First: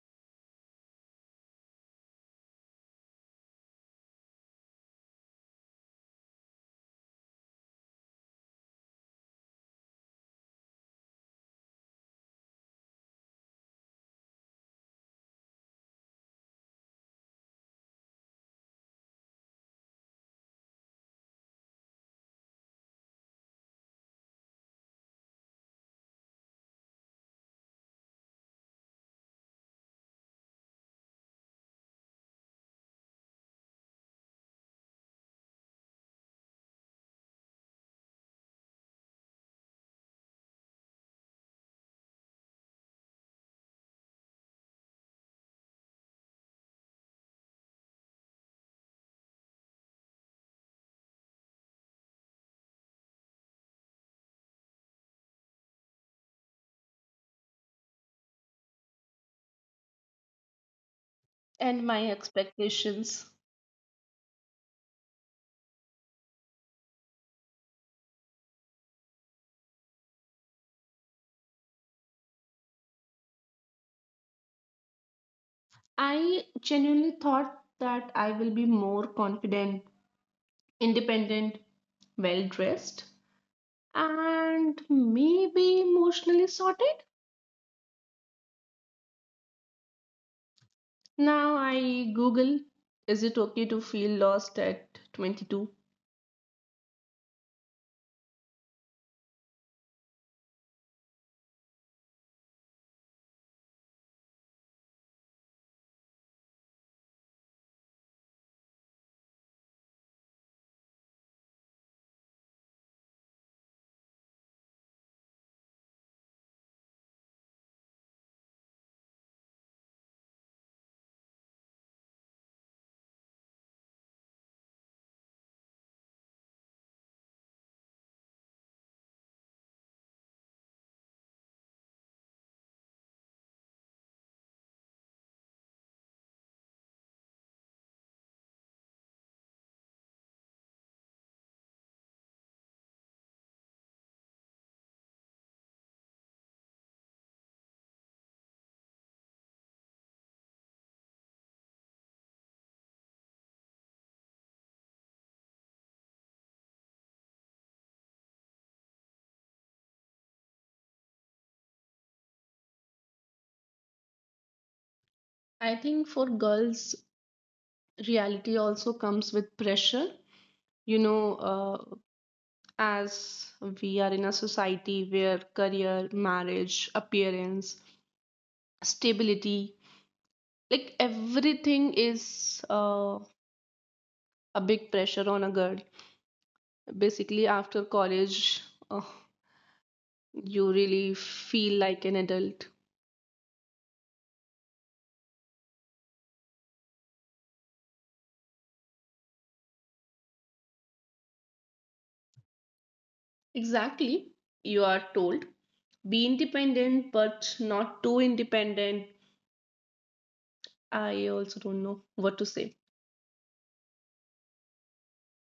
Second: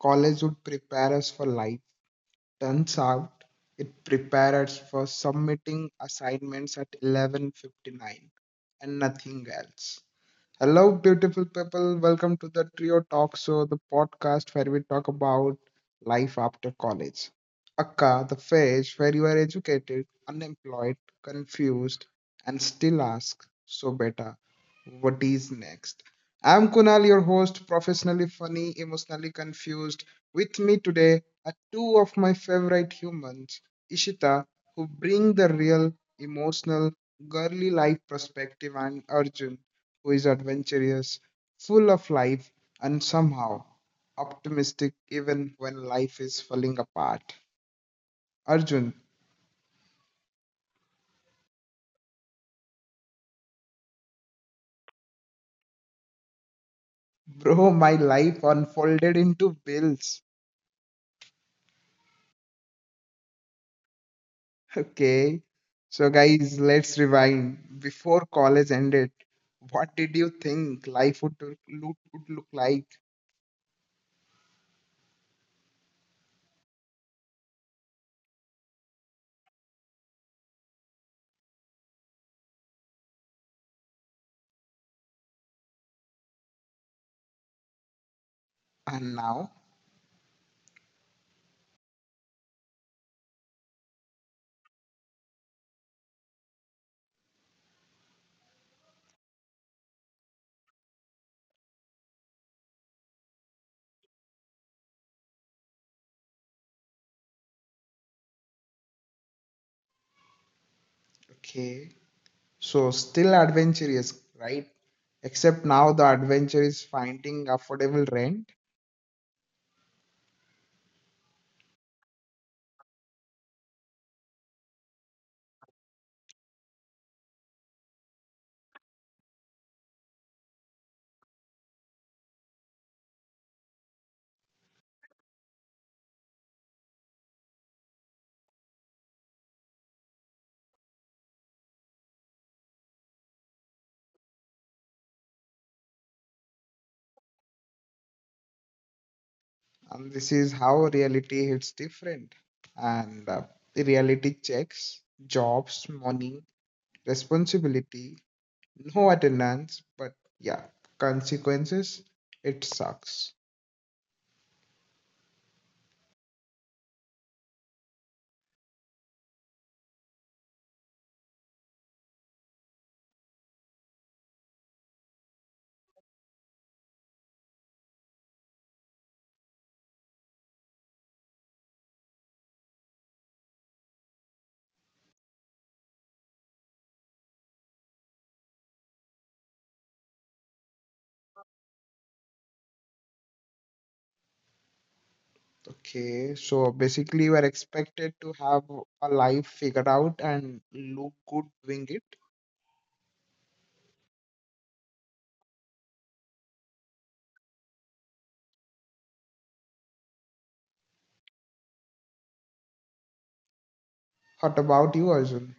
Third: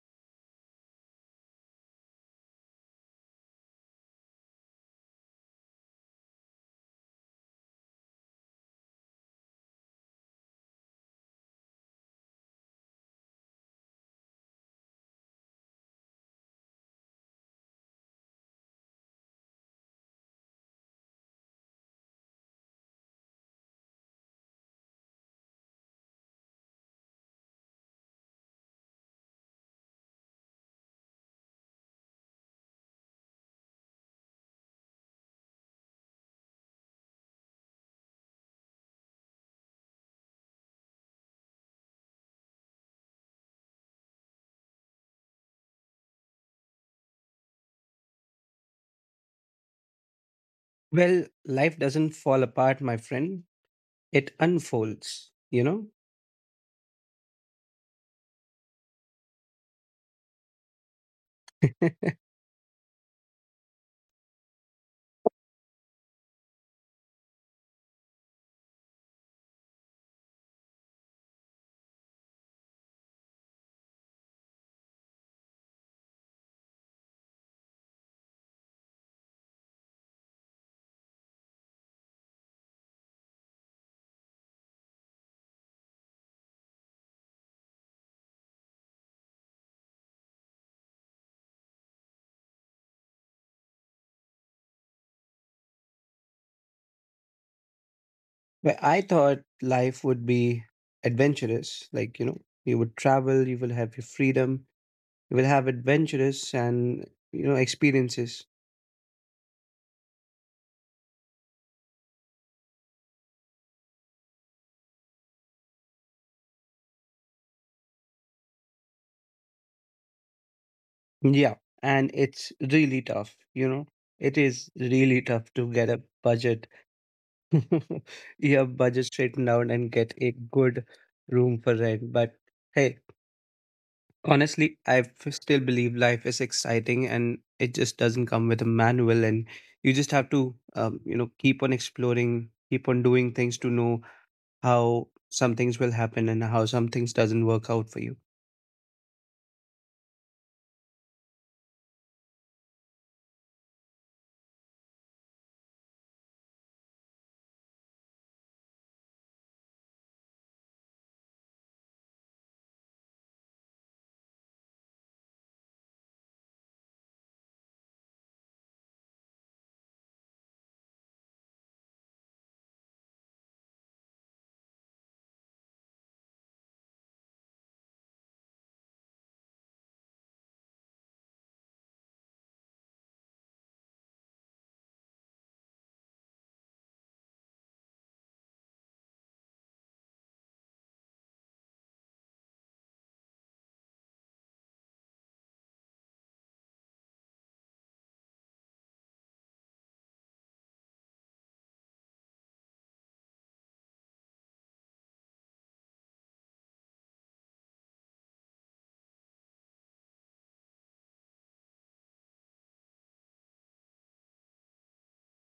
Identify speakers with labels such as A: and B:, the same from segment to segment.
A: college would prepare us for life. Turns out it prepared us for submitting assignments at 11:59 and nothing else. Hello, beautiful people. Welcome to the Trio Talk Show, the podcast where we talk about life after college. Akka, the phase where you are educated, unemployed, confused, and still ask, so beta, what is next? I'm Kunal, your host, professionally funny, emotionally confused. With me today are two of my favorite humans, Ishita, who bring the real, emotional, girly life perspective, and Arjun who is adventurous, full of life, and somehow optimistic even when life is falling apart. Arjun,
B: Well, life doesn't fall apart, my friend. It unfolds, you know?
A: bro, my life unfolded into bills.
C: And my expectations.
A: Okay. So, guys, let's rewind. Before college ended, what did you think life would look like?
C: I genuinely thought that I will be more confident, independent, well dressed, and maybe emotionally sorted.
A: And now?
C: Now I Google, is it okay to feel lost at 22?
B: Where I thought life would be adventurous, like, you know, you would travel, you will have your freedom, you will have adventurous and, you know, experiences.
A: Okay. So, still adventurous, right? Except now the adventure is finding affordable rent.
B: Yeah. And it's really tough, you know? It is really tough to get a budget, your budget straightened out and get a good room for rent. But hey, honestly, still believe life is exciting and it just doesn't come with a manual. And you just have to, you know, keep on exploring, keep on doing things to know how some things will happen and how some things doesn't work out for you.
A: And this is how reality hits different. And the reality checks, jobs, money, responsibility, no attendance, but yeah, consequences, it sucks.
C: I think for girls, reality also comes with pressure. You know, as we are in a society where career, marriage, appearance, stability, like everything is a big pressure on a girl, basically after college. uh, you really feel like an adult.
A: Okay, so basically, you are expected to have a life figured out and look good doing it.
C: Exactly, you are told be independent but not too independent. I also don't know what to say.
A: What about you, Arjun?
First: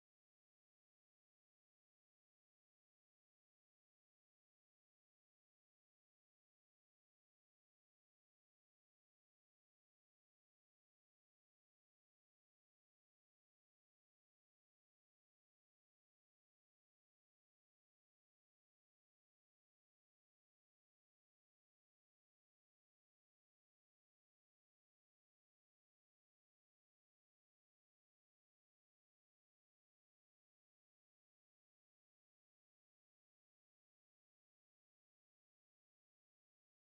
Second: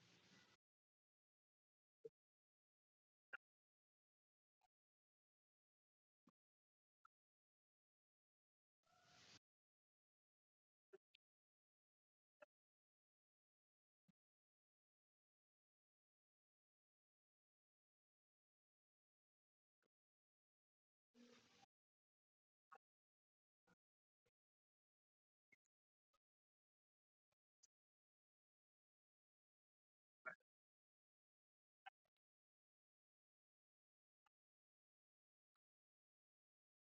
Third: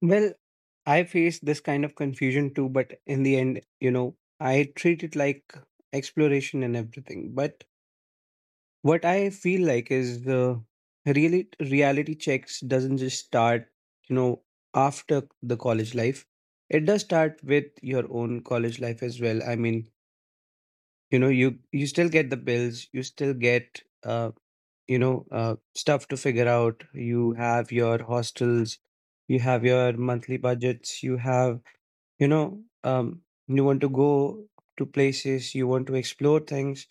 B: Well, I faced this kind of confusion too, but in the end, you know, I treat it like exploration and everything. But what I feel like is the really reality checks doesn't just start, you know, after the college life. It does start with your own college life as well. I mean, you know, you still get the bills, you still get you know, stuff to figure out. You have your hostels, you have your monthly budgets, you have, you know, you want to go to places, you want to explore things,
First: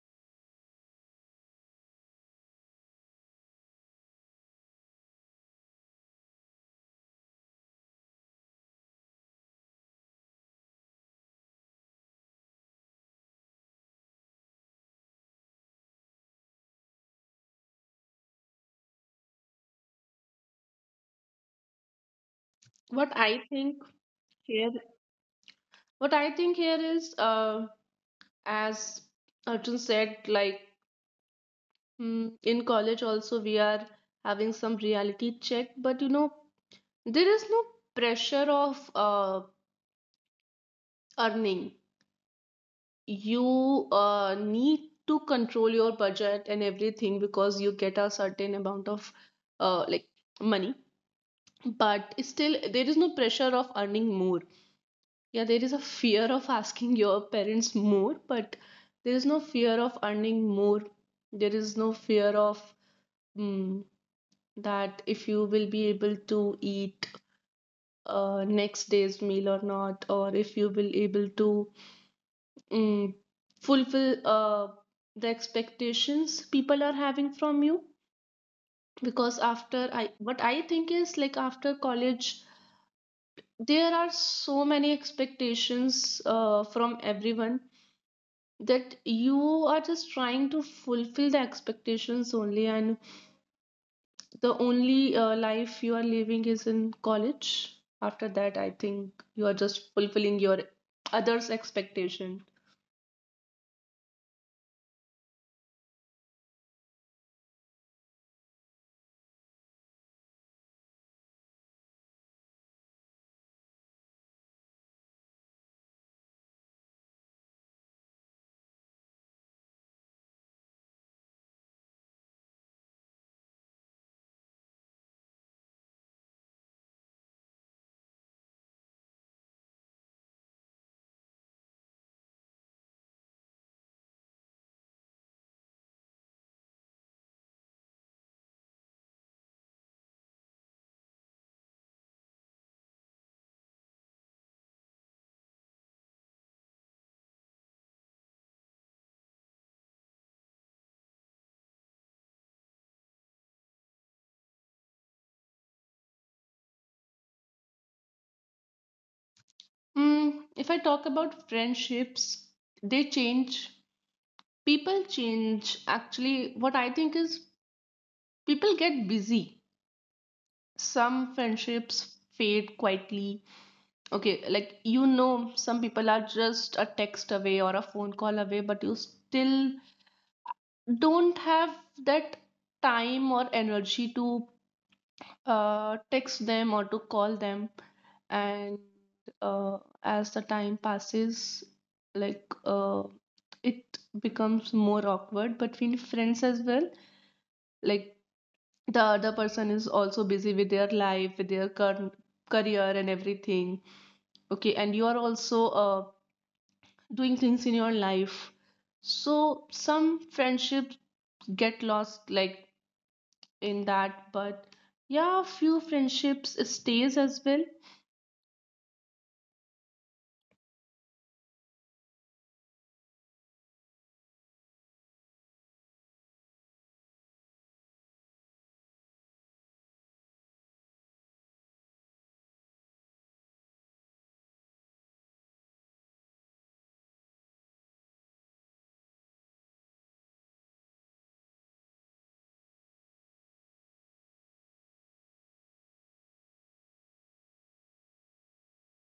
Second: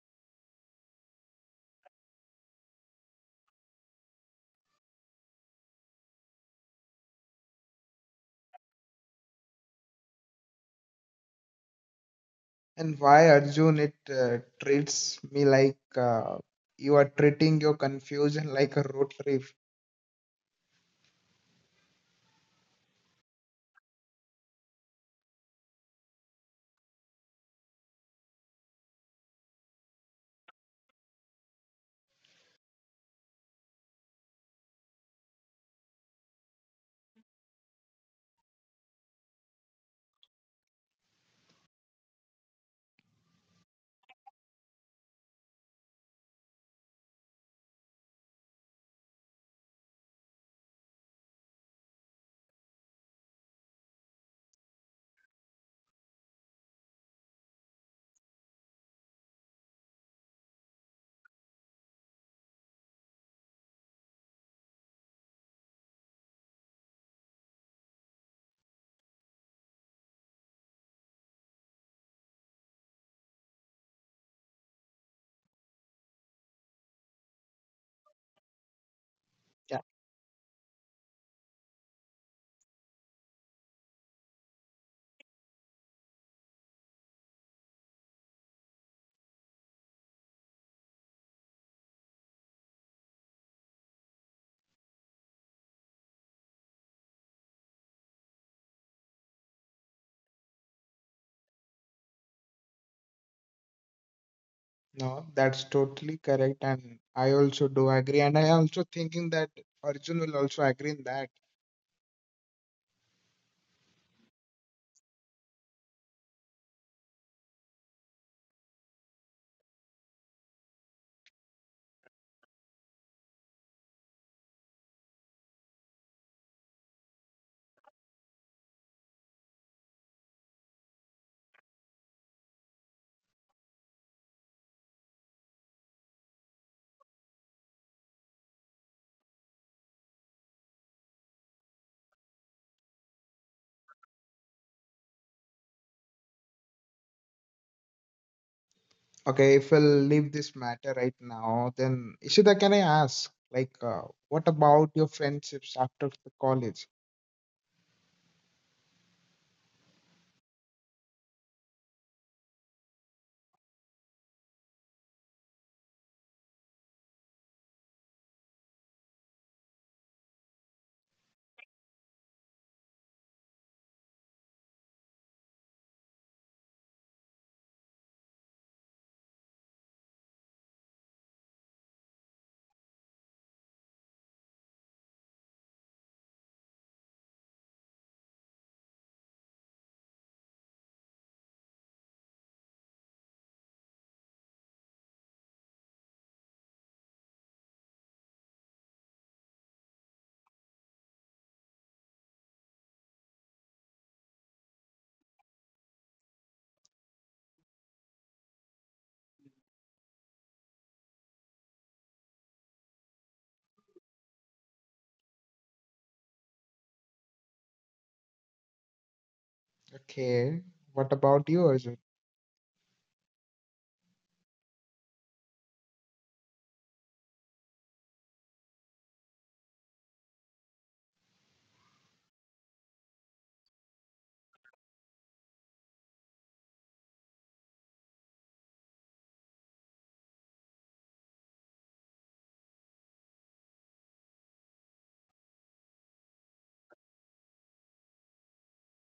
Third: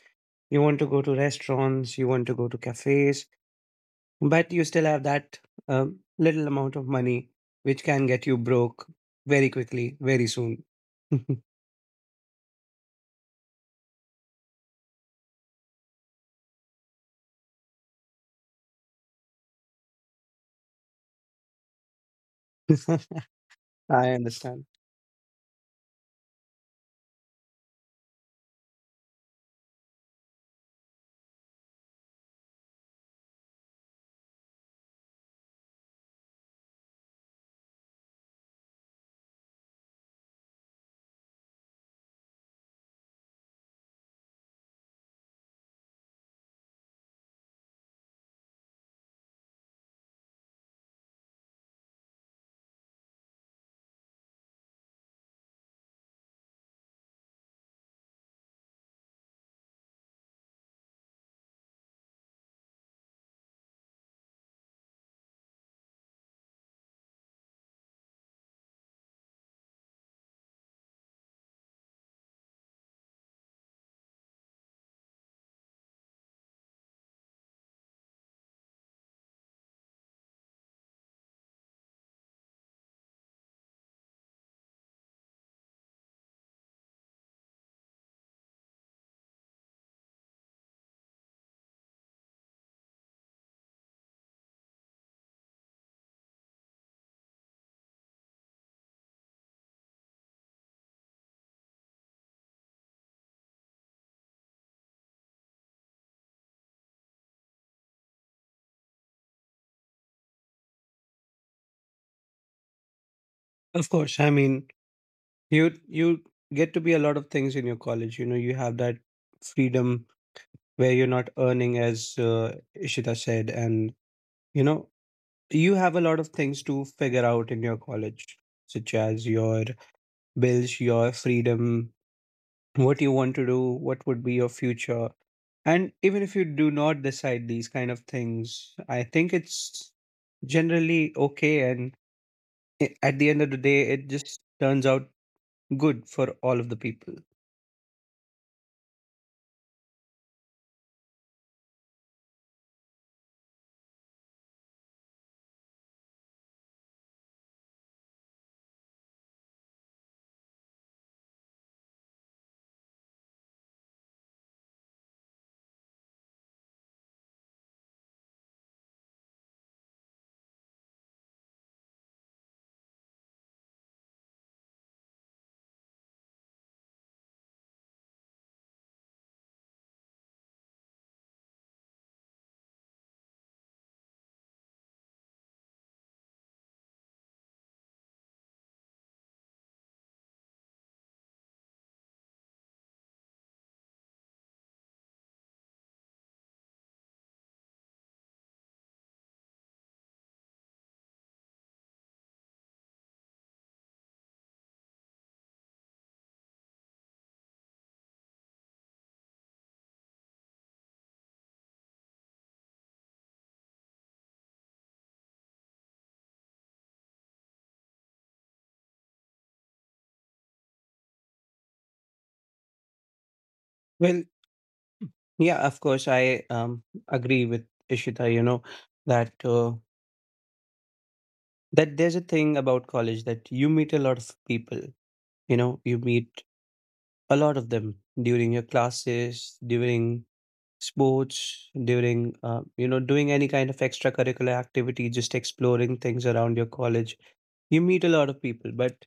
B: you want to go to restaurants, you want to go to cafes, but you still have that little amount of money which can get you broke very quickly, very soon.
A: And why, Arjun, it treats me like you are treating your confusion like a road trip?
C: what i think
B: I understand.
C: here what I think here is, as Arjun said, like, in college also we are having some reality check, but you know, there is no pressure of earning. You need to control your budget and everything because you get a certain amount of, like, money, but still there is no pressure of earning more. Yeah, there is a fear of asking your parents more, but there is no fear of earning more. There is no fear of, mm, that if you will be able to eat next day's meal or not, or if you will able to, mm, fulfill the expectations people are having from you. Because after I what I think is, like, after college there are so many expectations from everyone, that you are just trying to fulfill the expectations only, and the only life you are living is in college. After that, I think you are just fulfilling your others expectation.
A: No, that's totally correct, and I also do agree, and I also thinking that Arjun will also agree in that.
B: Of course, I mean, you get to be a lot of things in your college. You know, you have that freedom where you're not earning, as Ishita said, and, you know, you have a lot of things to figure out in your college, such as your bills, your freedom, what you want to do, what would be your future. And even if you do not decide these kind of things, I think it's generally okay. At the end of the day, it just turns out good for all of the people.
A: Okay, if we'll leave this matter right now, then Ishita, can I ask, like, what about your friendships after the college?
C: Mm, if I talk about friendships, they change. People change. Actually, what I think is people get busy. Some friendships fade quietly. Okay, like, you know, some people are just a text away or a phone call away, but you still don't have that time or energy to text them or to call them. And as the time passes, like uh, it becomes more awkward between friends as well. Like, the other person is also busy with their life, with their current career and everything. Okay, and you are also doing things in your life, so some friendships get lost, like, in that, but yeah, few friendships stays as well.
A: Okay, what about you, Arjun?
B: Well, yeah, of course, I agree with Ishita, you know, that, uh, that there's a thing about college that you meet a lot of people. You know, you meet a lot of them during your classes, during sports, during, you know, doing any kind of extracurricular activity, just exploring things around your college. You meet a lot of people, but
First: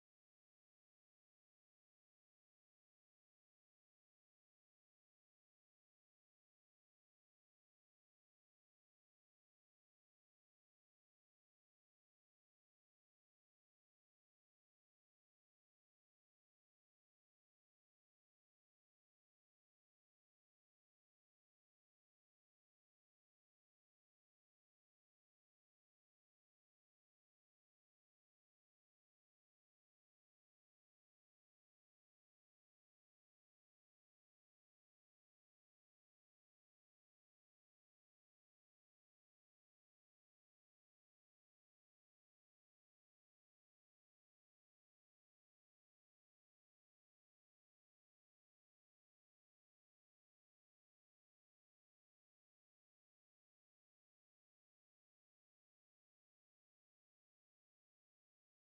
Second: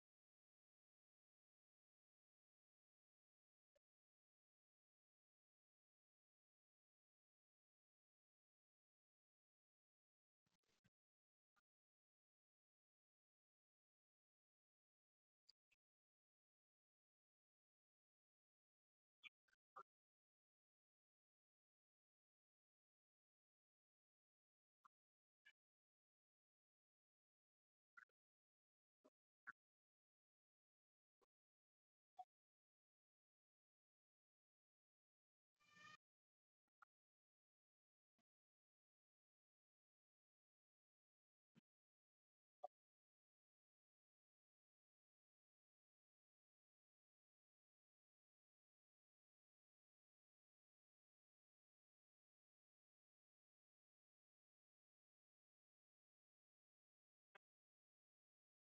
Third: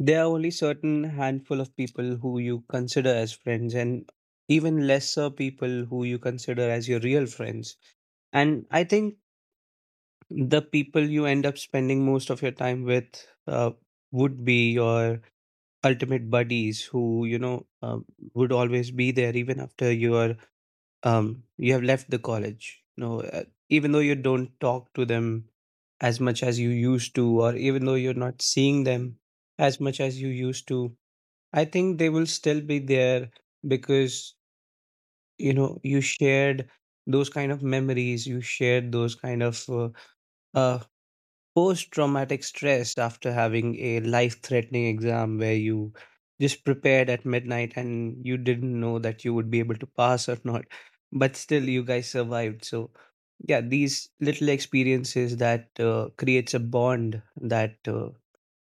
B: there are only certain handful of people who you consider as friends, and even lesser people who you consider as your real friends. And I think the people you end up spending most of your time with, would be your ultimate buddies, who, you know, would always be there even after you have left the college. You know, even though you don't talk to them as much as you used to, or even though you're not seeing them as much as you used to, I think they will still be there, because, you know, you shared those kind of memories, you shared those kind of uh, post traumatic stress after having a life threatening exam where you just prepared at midnight and you didn't know that you would be able to pass or not, but still you guys survived. So yeah, these little experiences that, creates a bond that, uh,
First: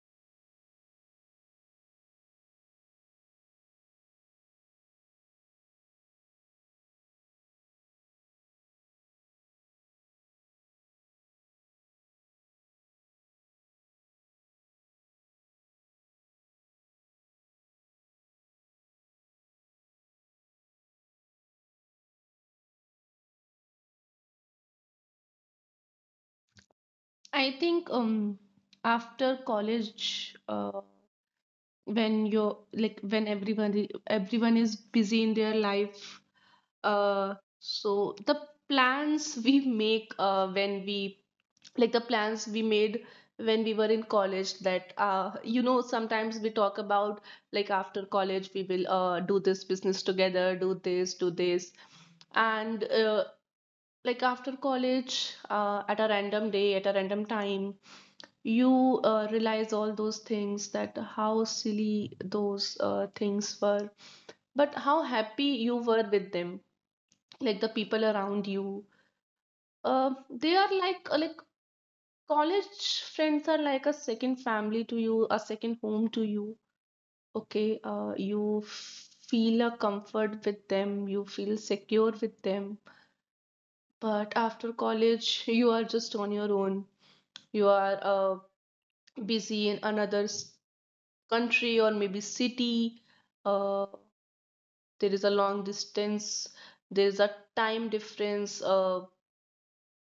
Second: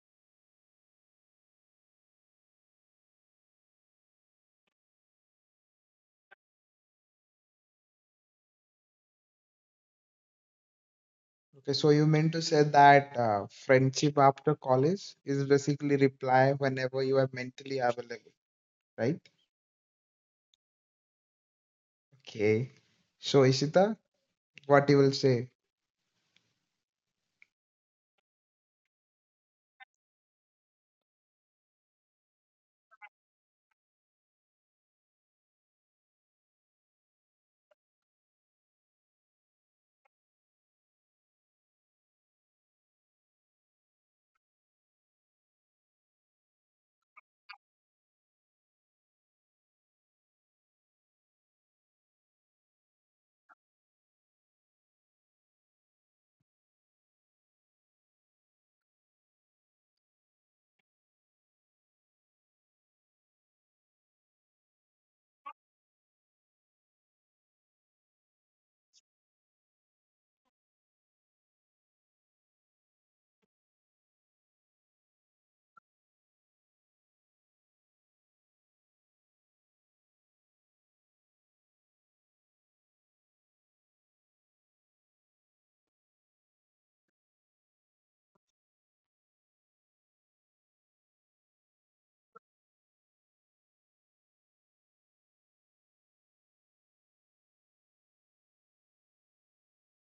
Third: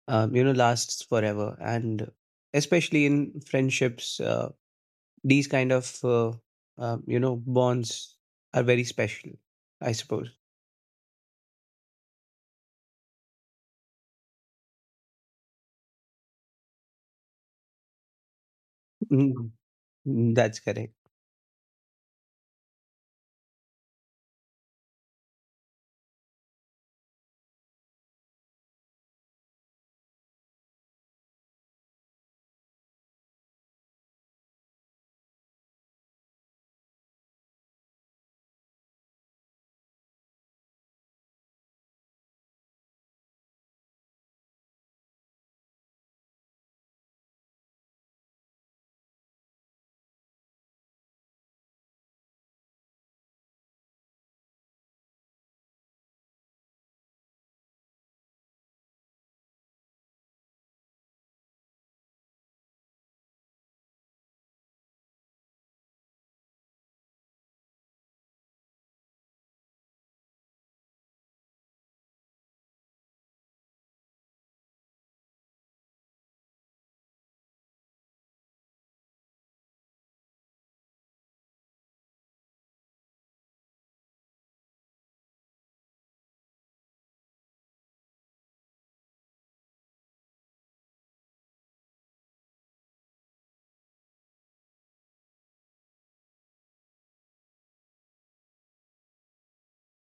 B: um, you know, lasts forever. And especially in friendships, these kind of you know, bonds are very special, I suppose.
A: Okay, so you meant to say that friendship after college is basically reply whenever you are mentally available, right?
B: Mm, mm, that's correct.
A: Okay, so Ishita, what you will say?
C: I think, um, after college, when you're like, when everybody everyone is busy in their life, uh, so the plans we make, uh, when we, like, the plans we made when we were in college, that, uh, you know, sometimes we talk about, like, after college we will, uh, do this business together, do this, do this. And like after college, at a random day, at a random time, you realize all those things, that how silly those things were, but how happy you were with them. Like the people around you, they are like, college friends are like a second family to you, a second home to you. Okay, you feel a comfort with them, you feel secure with them. But after college, you are just on your own. You are, busy in another country or maybe city. Uh, there is a long distance, there is a time difference,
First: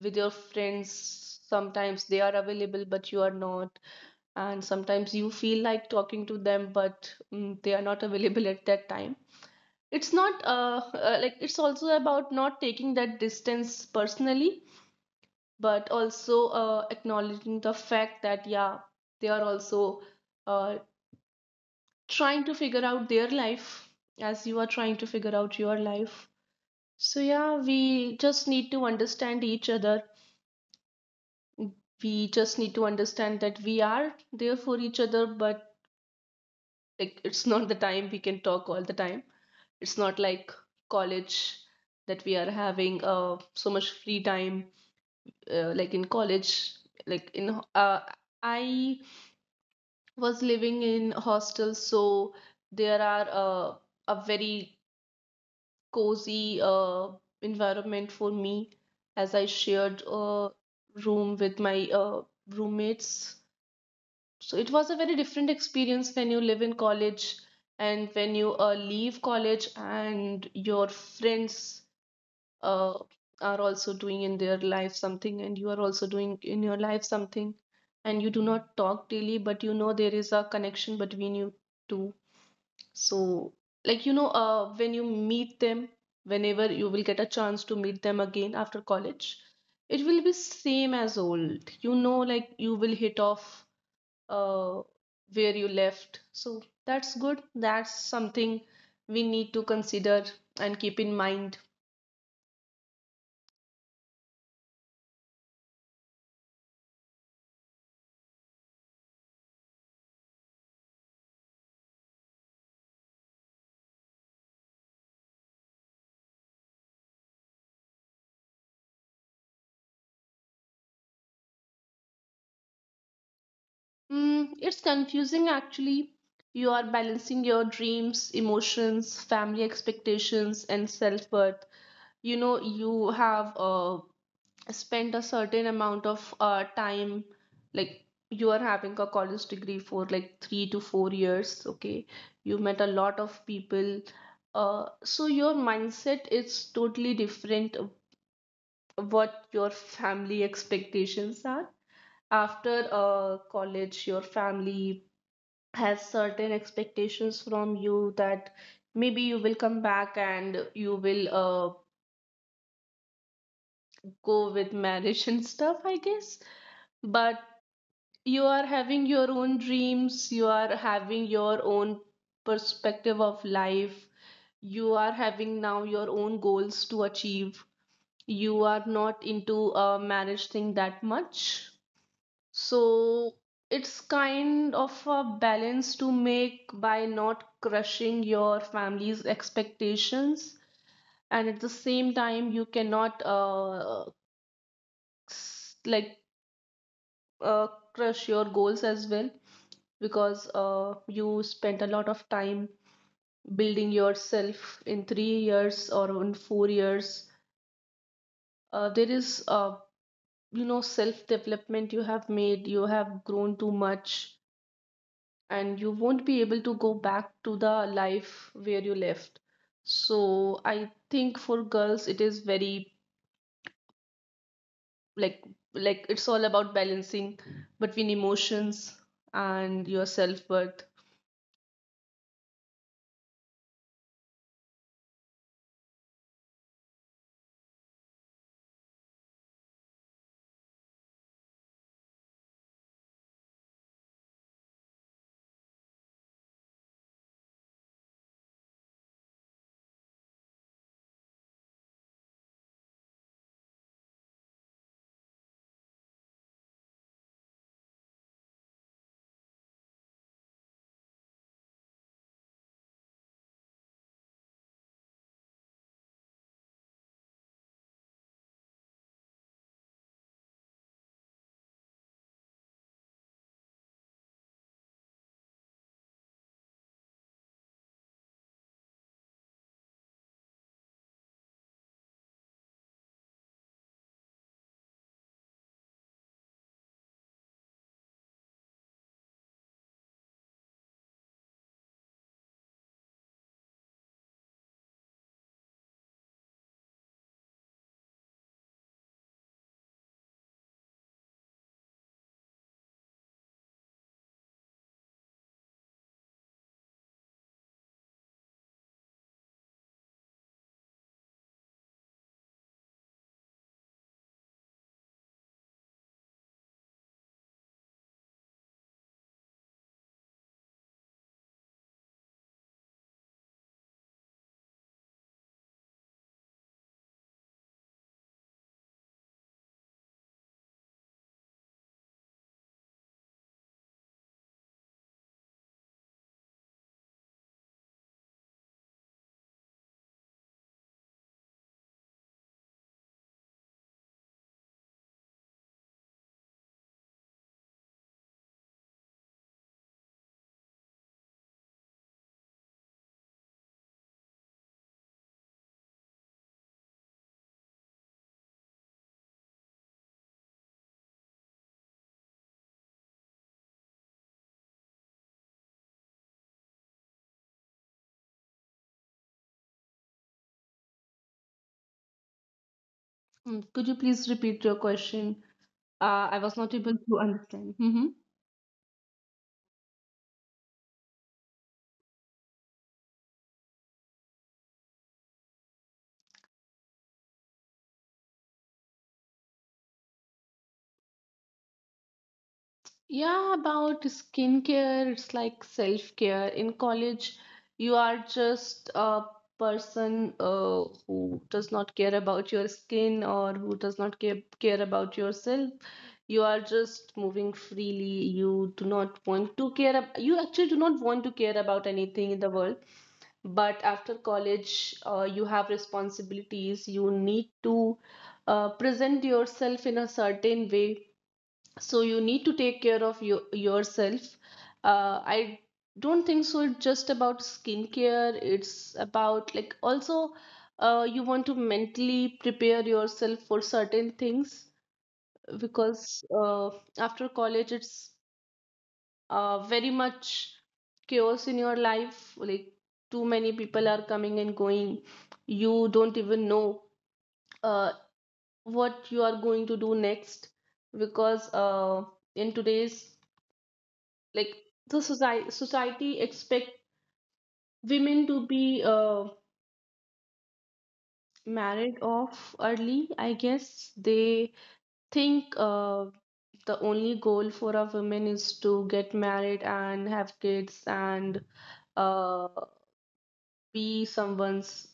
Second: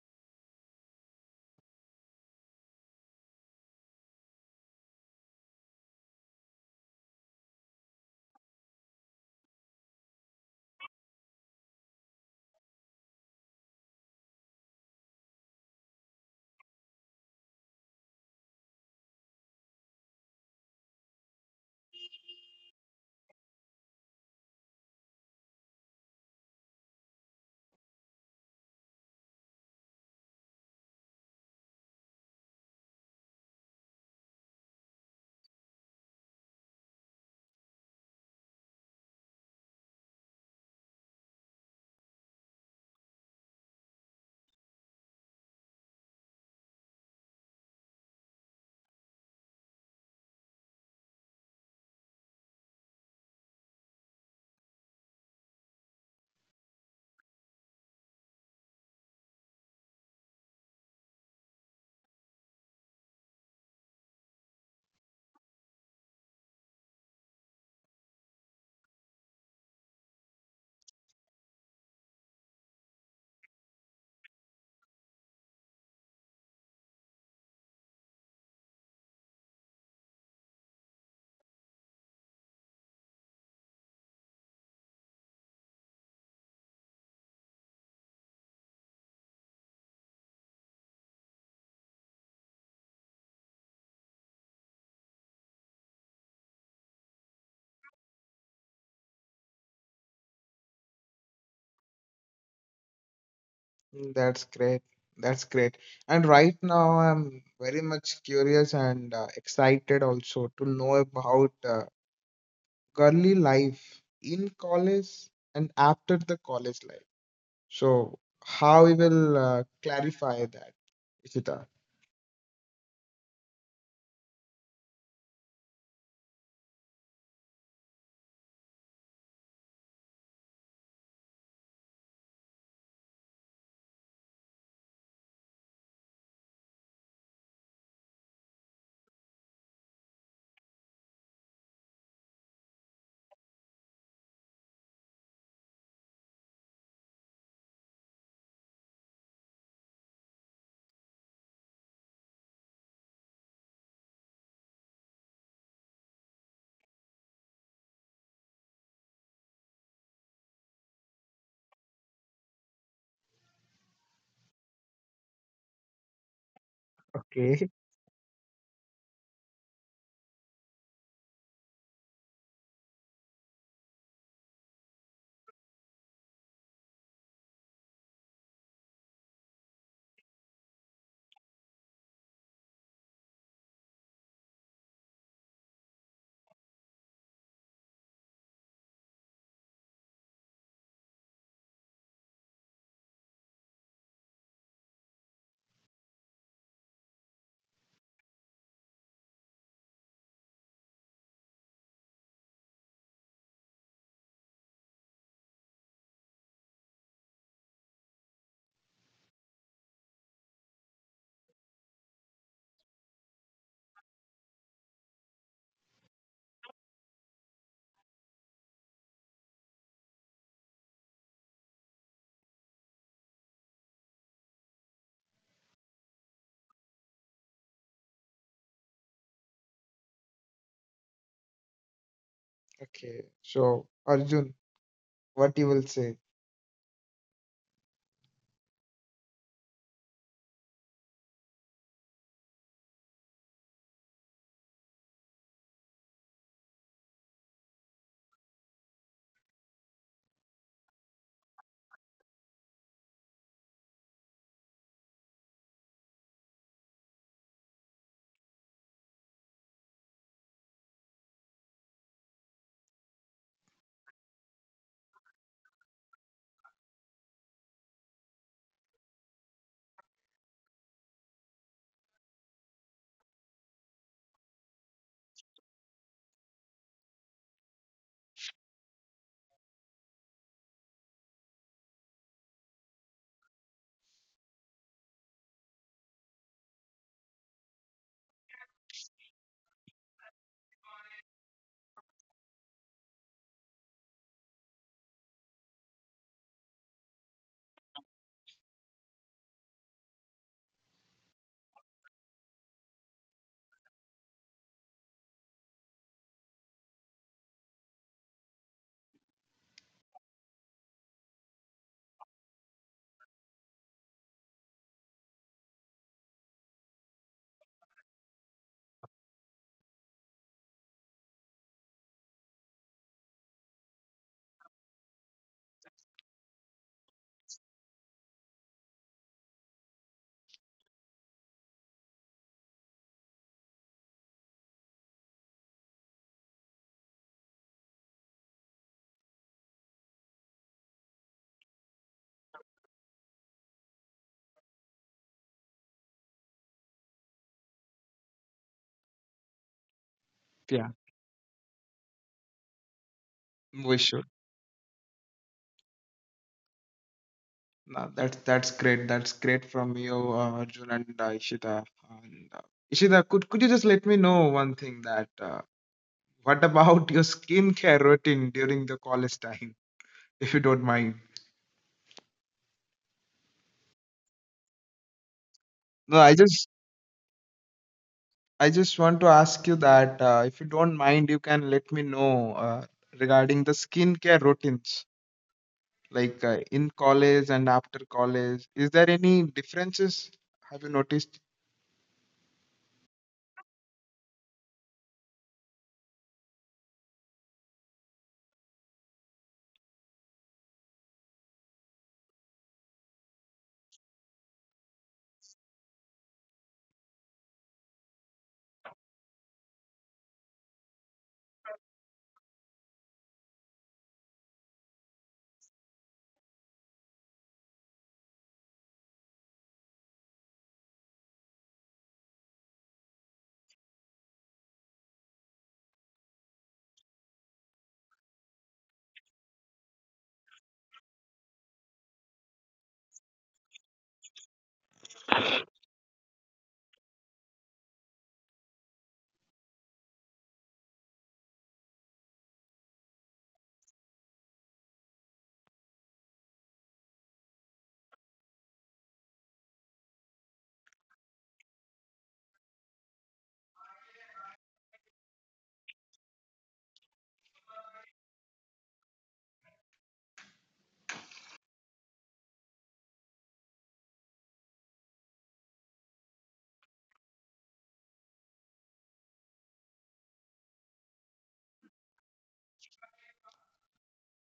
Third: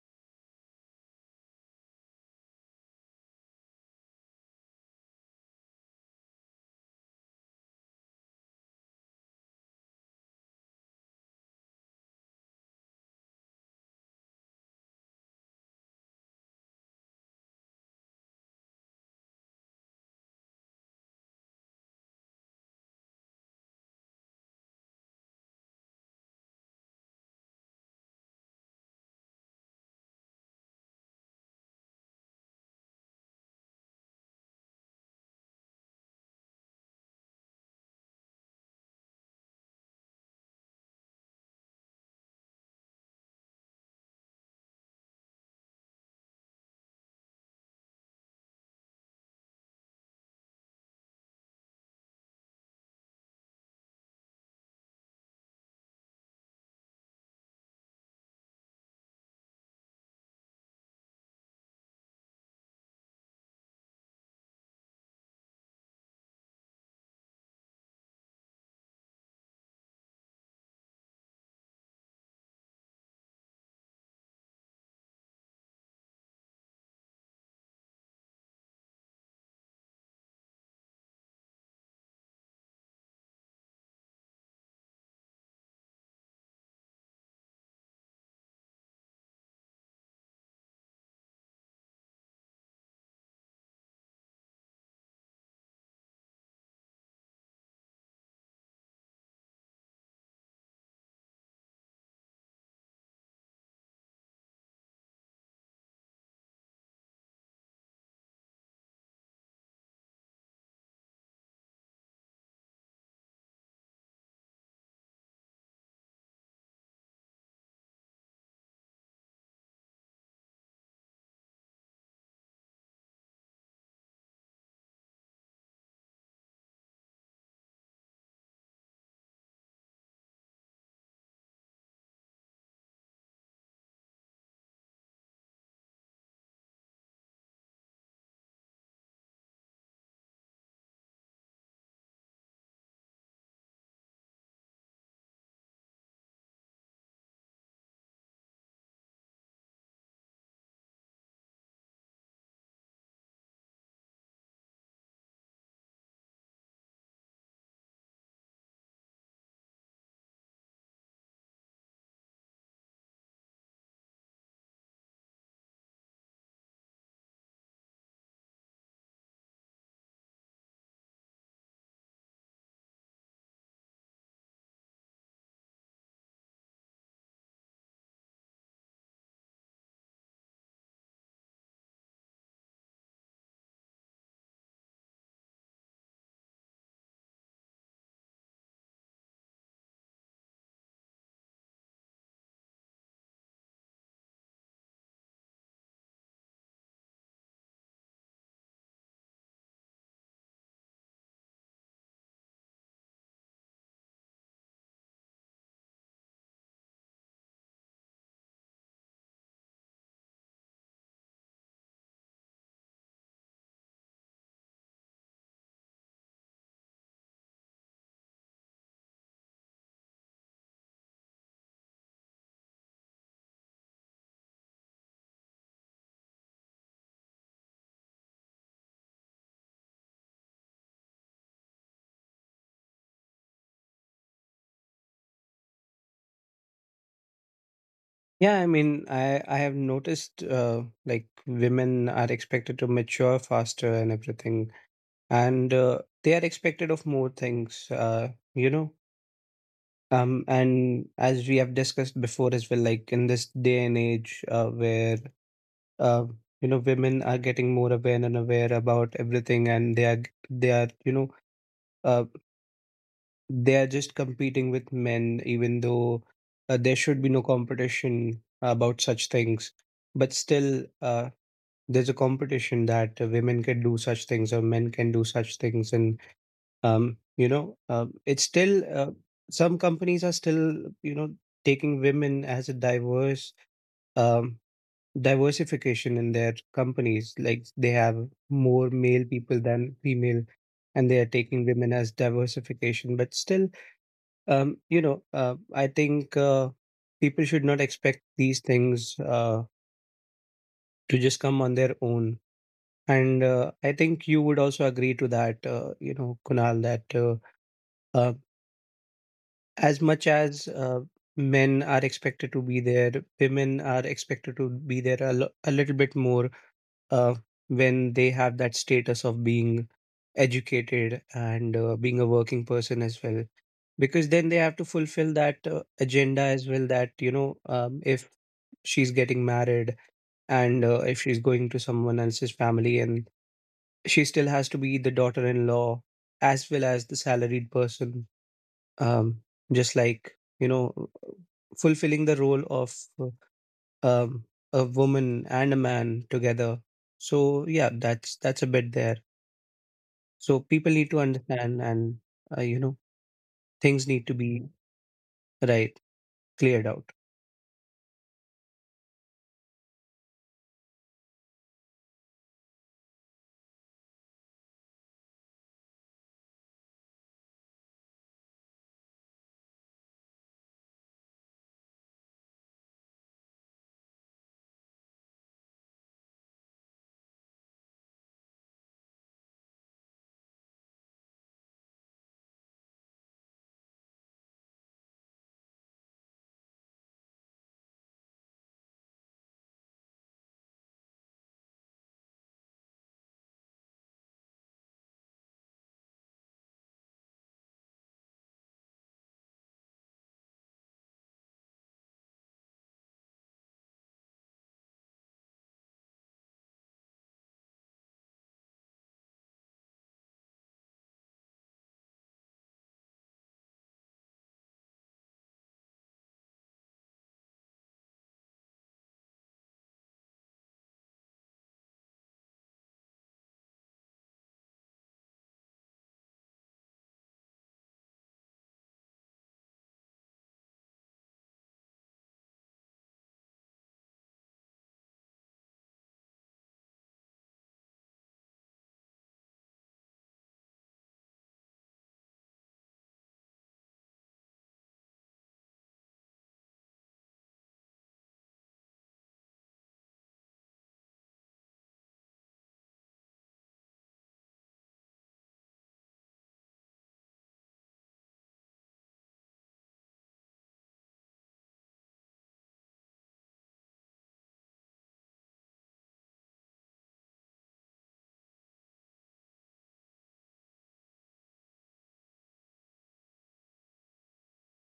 C: with your friends. Sometimes they are available but you are not, and sometimes you feel like talking to them, but they are not available at that time. It's not like, it's also about not taking that distance personally, but also acknowledging the fact that, yeah, they are also uh, trying to figure out their life, as you are trying to figure out your life. So, yeah, we just need to understand each other. We just need to understand that we are there for each other, but, like, it's not the time we can talk all the time. It's not like college that we are having so much free time, like in college. Like, in, I was living in hostels, so there are, a very cozy environment for me, as I shared a room with my roommates. So it was a very different experience when you live in college and when you leave college, and your friends uh, are also doing in their life something, and you are also doing in your life something, and you do not talk daily, but you know there is a connection between you two. So, like, you know, when you meet them, whenever you will get a chance to meet them again after college, it will be same as old. You know, like, you will hit off uh, where you left. So that's good. That's something we need to consider and keep in mind.
A: Mm, that's great. That's great. And right now, I'm very much curious and excited also to know about girly life in college and after the college life. So, how we will clarify that, Ishita?
C: Mm, it's confusing actually. You are balancing your dreams, emotions, family expectations, and self-worth. You know, you have spent a certain amount of time, like, you are having a college degree for like 3 to 4 years. Okay, you met a lot of people. So your mindset is totally different of what your family expectations are. After college, your family has certain expectations from you, that maybe you will come back and you will go with marriage and stuff, I guess. But
A: Okay.
C: you are having your own dreams, you are having your own perspective of life, you are having now your own goals to achieve, you are not into a marriage thing that much. So it's kind of a balance to make, by not crushing your family's expectations, and at the same time you cannot, s- like uh, crush your goals as well. Because, you spent a lot of time building yourself in 3 years or in 4 years. There is, you know, self development you have made, you have grown too much, and you won't be able to go back to the life where you left. So I think for girls, it is very, like like, it's all about balancing between emotions and your self worth.
A: Okay. So, Arjun, what you will say?
B: Yeah, I mean, I have noticed, like women are expected to mature faster and everything, and they are expected of more things, you know. And as we have discussed before as well, like in this day and age, where uh, you know, women are getting more aware and aware about everything, and they are, you know, uh, they are just competing with men, even though, there should be no competition about such things, but still, there's a competition that, women can do such things or men can do such things. And you know, it's still, some companies are still, you know, taking women as a diverse, um, diversification in their companies. Like they have more male people than female, and they are taking women as diversification. But still, you know, I think, people should not expect these things, to just come on their own. And I think you would also agree to that, you know, Kunal, that, uh, as much as, men are expected to be there, women are expected to be there a little bit more, uh, when they have that status of being educated and, being a working person as well. Because then they have to fulfill that, agenda as well, that, you know, if she's getting married, and, if she's going to someone else's family, and she still has to be the daughter-in-law as well as the salaried person. Um just like, you know, fulfilling the role of um a woman and a man together. So yeah, that's a bit there. So people need
A: Yeah,
B: to understand and, you know, things
A: we
B: need to
A: should.
B: be right, cleared out.
A: No, that's great. That's great from you, Arjun and Ishita. And, Ishita, could you just let me know one thing that? What about your skincare routine during the college time, if you don't mind?
C: Mm, could you please repeat your question? I
A: No,
C: was
A: I
C: not able
A: just
C: to understand. Hmm.
A: I just want to ask you that if you don't mind, you can let me know, regarding the skincare routines, like in college and after college. Is there any differences? Have you noticed?
C: Yeah, about skincare, it's like self-care. In college, you are just a person who does not care about your skin, or who does not care about yourself. You are just moving freely. You do not want to care. You actually do not want to care about anything in the world. But after college, you have responsibilities. You need to present yourself in a certain way, so you need to take care of yourself. I don't think so it's just about skincare, it's about, like, also you want to mentally prepare yourself for certain things. Because after college it's very much chaos in your life, like too many people are coming and going, you don't even know uh, what you are going to do next. Because, in today's, like, the society expect women to be married off early, I guess. They think the only goal for a woman is to get married and have kids and uh, be someone's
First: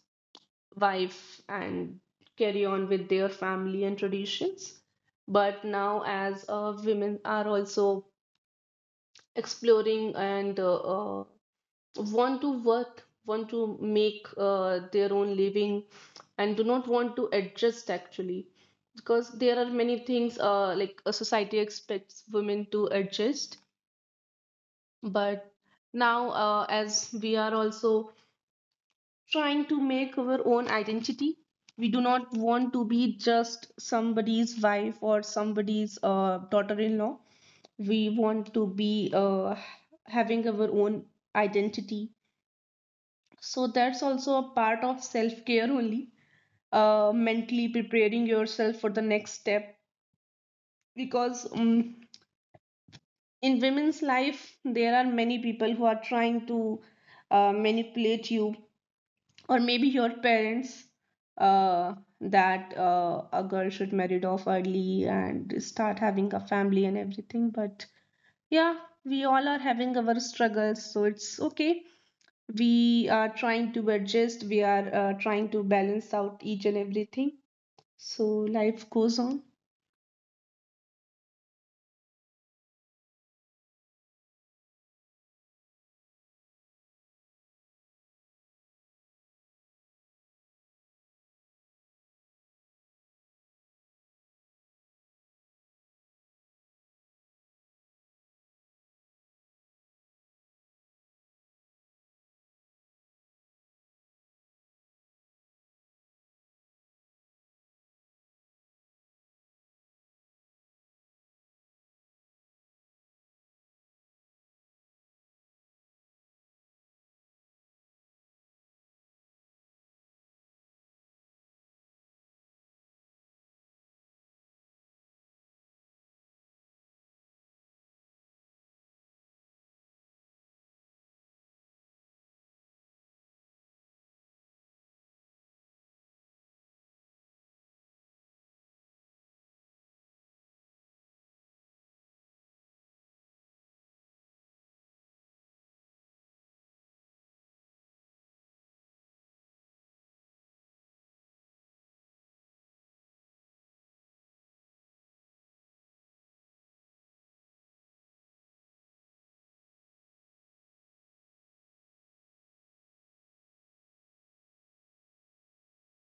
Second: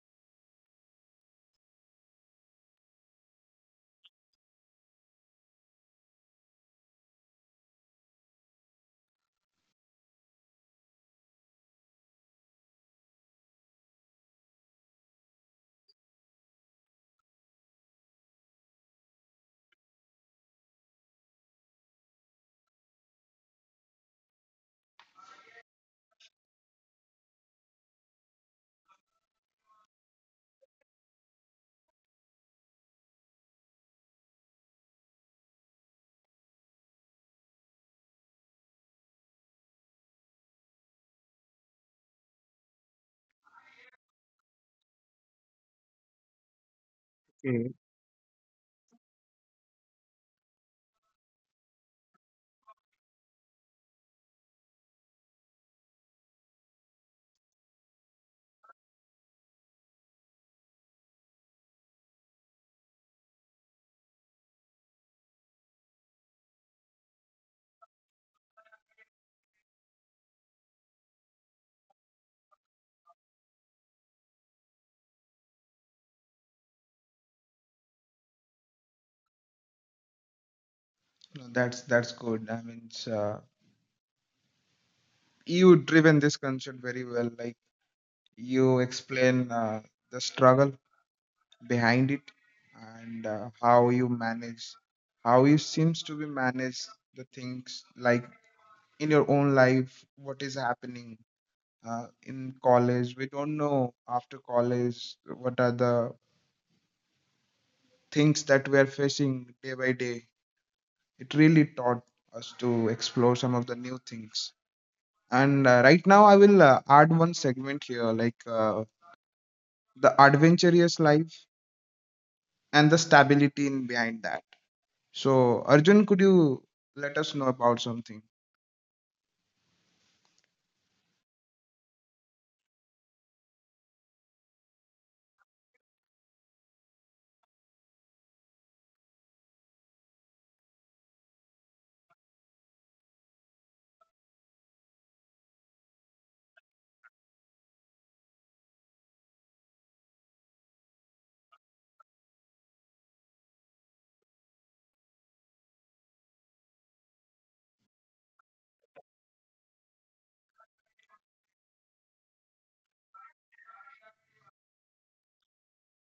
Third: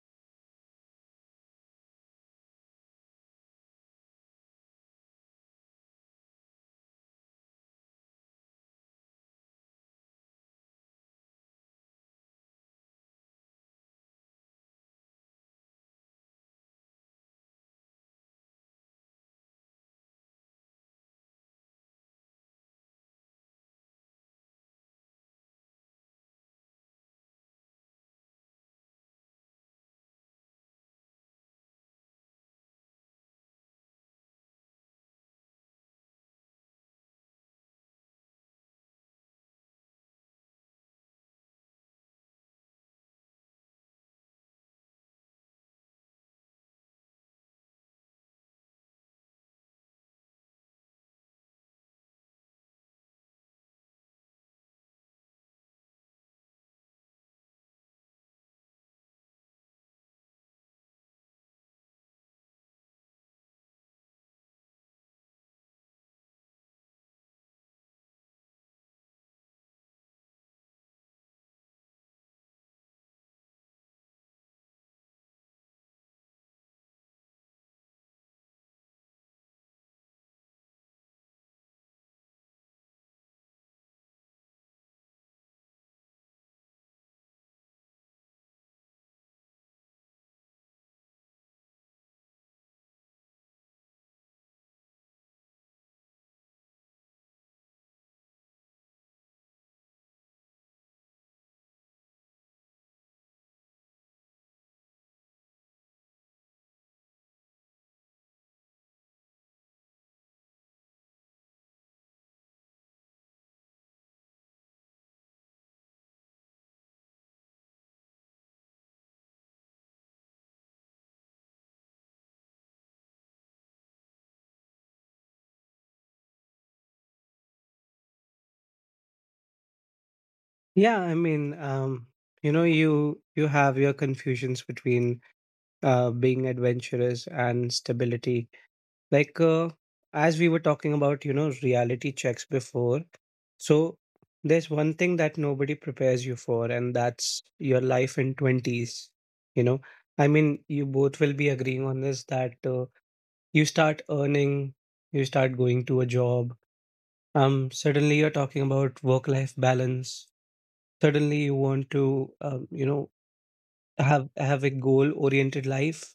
C: wife and carry on with their family and traditions. But now, as women are also exploring and want to work, want to make their own living, and do not want to adjust actually. Because there are many things, like, a society expects women to adjust, but now, as we are also trying to make our own identity, we do not want to be just somebody's wife or somebody's daughter-in-law. We want to be having our own identity. So that's also a part of self care only, mentally
A: Okay.
C: preparing yourself for the next step. Because, in women's life there are many people who are trying to manipulate you, or maybe your parents, uh, that a girl should marry off early and start having a family and everything. But yeah, we all are having our struggles, so it's okay. We are trying to adjust, we are trying to balance out each and everything, so life goes on.
A: No, that's good. I mean, it's, you driven this concept very well. Like you explain the struggle behind it and how you manage, how you seems to be manage the things, like in your own life what is happening. In college we don't know, after college what are the things that we are facing day by day. It really taught us to explore some of the new things. And right now I will add one segment here, like the adventurous life and the stability in behind that. So, Arjun, could you let us know about something?
B: Yeah, I mean, you know, you have your confusions between, being adventurous and stability. like uh, as we were talking about, you know, reality checks before. So there's one thing that nobody prepares you for, and that's your life in 20s, you know. I mean, you both will be agreeing on this, that, you start earning, you start going to a job. Um suddenly you're talking about work life balance, suddenly you want to, you know, have a goal oriented life.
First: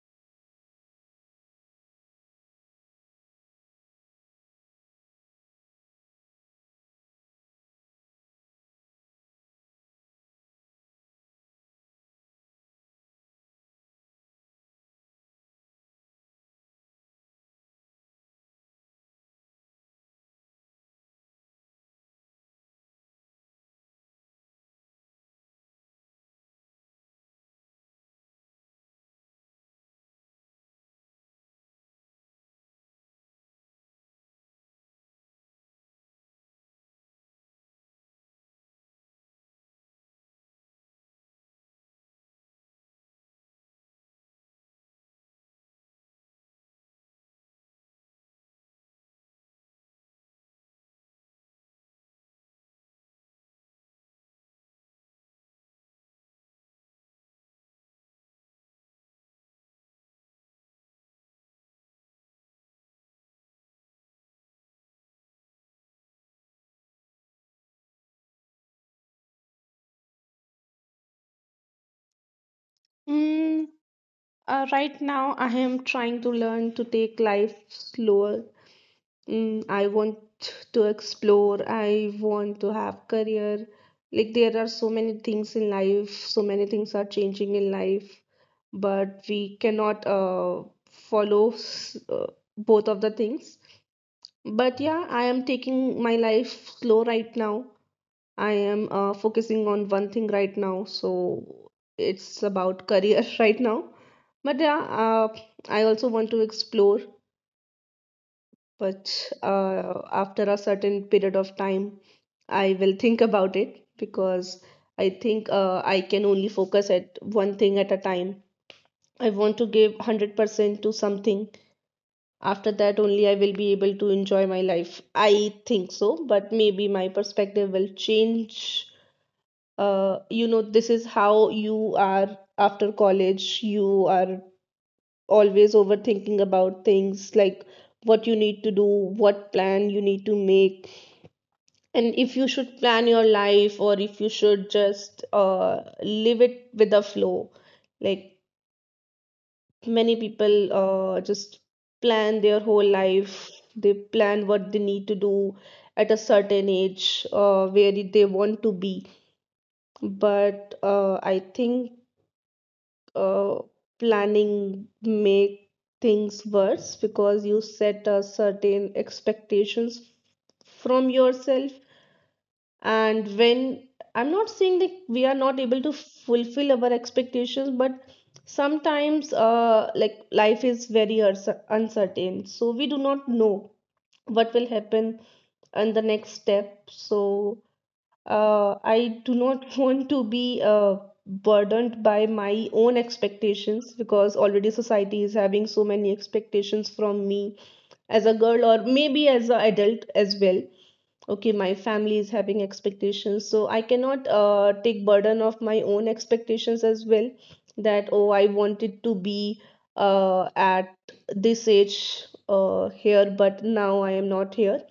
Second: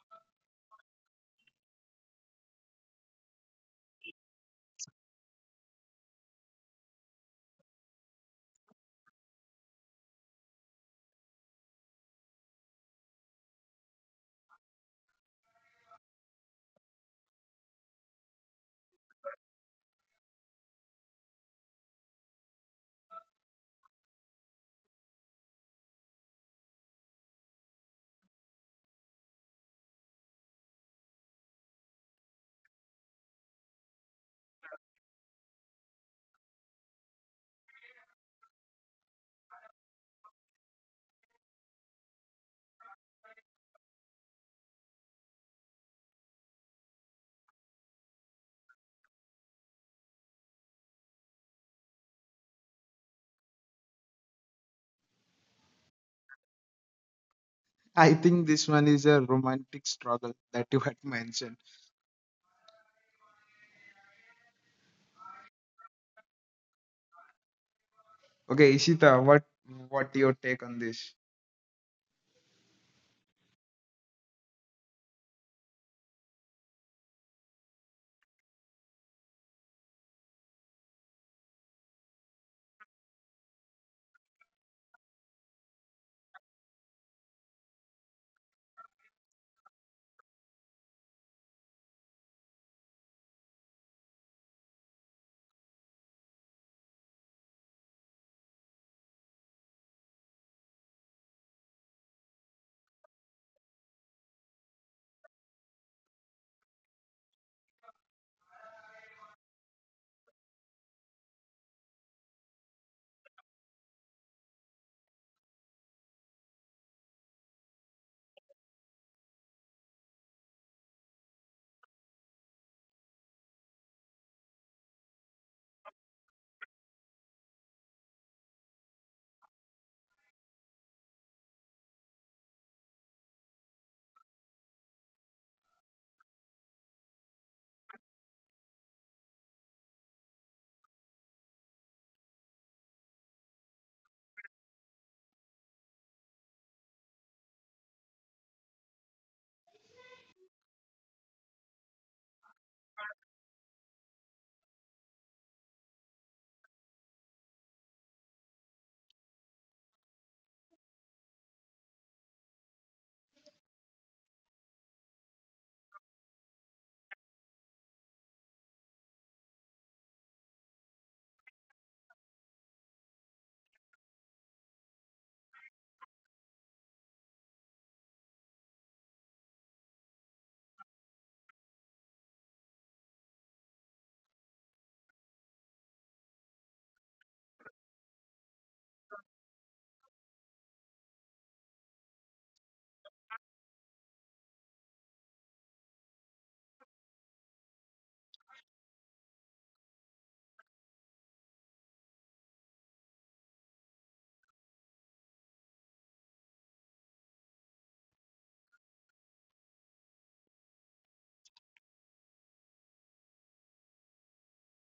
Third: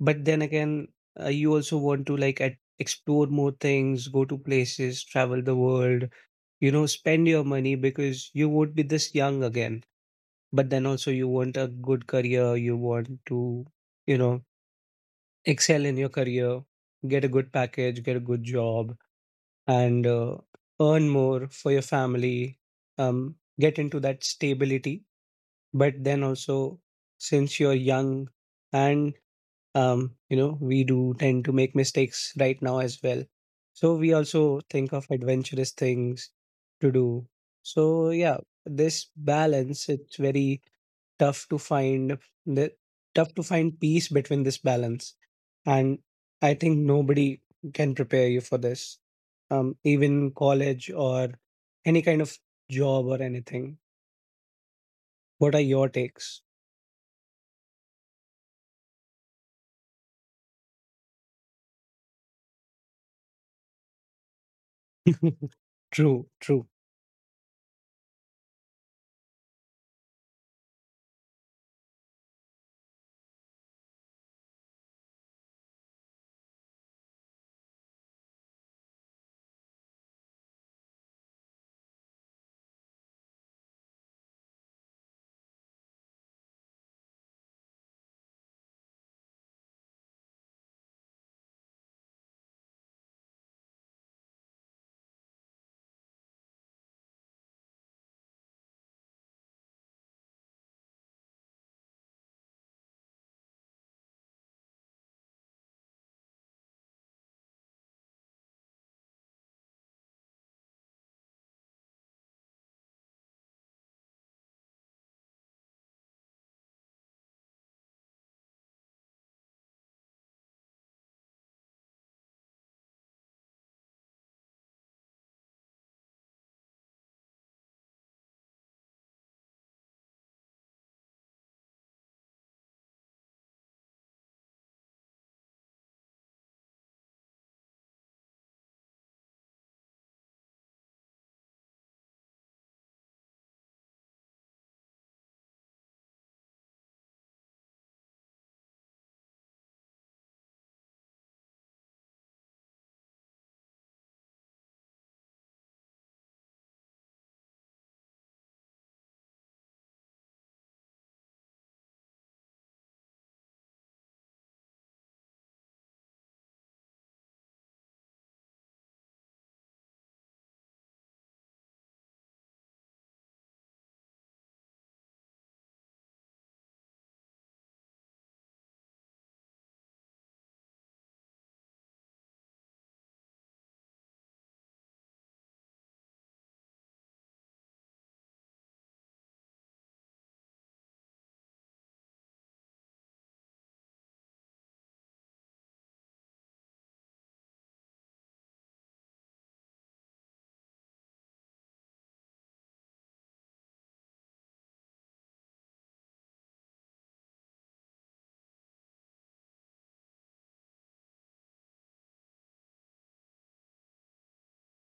B: But then again, you also want to explore more things, go to places, travel the world, you know, spend your money, because you would be this young again. But then also, you want a good career, you want to, you know, excel in your career, get a good package, get a good job, and, earn more for your family, get into that stability. But then also, since you're young, and you know, we do tend to make mistakes right now as well. So we also think of adventurous things to do. So yeah, this balance, it's very tough to find, the tough to find peace between this balance. And I think nobody can prepare you for this, even college or any kind of job or anything. What are your takes?
A: I think this one is a romantic struggle that you had mentioned.
B: True, true.
A: Okay, Ishita, what your take on this?
C: mm, right now I am trying to learn to take life slower. Mm, I want to explore, I want to have career. Like, there are so many things in life, so many things are changing in life, but we cannot follow s- uh, both of the things. But yeah, I am taking my life slow right now. I am focusing on one thing right now, so it's about career right now. But yeah, I also want to explore, but after a certain period of time, I will think about it, because I think I can only focus at one thing at a time. I want to give 100% to something. After that, only I will be able to enjoy my life. I think so, but maybe my perspective will change. You know, this is how you are after college. You are always overthinking about things like what you need to do, what plan you need to make, and if you should plan your life or if you should just live it with the flow. Like many people just plan their whole life, they plan what they need to do at a certain age, where they want to be, but I think uh, planning make things worse because you set a certain expectations from yourself and when, I'm not saying that we are not able to fulfill our expectations, but sometimes like life is very uncertain, so we do not know what will happen on the next step. So I do not want to be burdened by my own expectations because already society is having so many expectations from me as a girl or maybe as an adult as well. Okay, my family is having expectations, so I cannot take burden of my own expectations as well. That, oh, I wanted to be at this age, here, but now I am not here.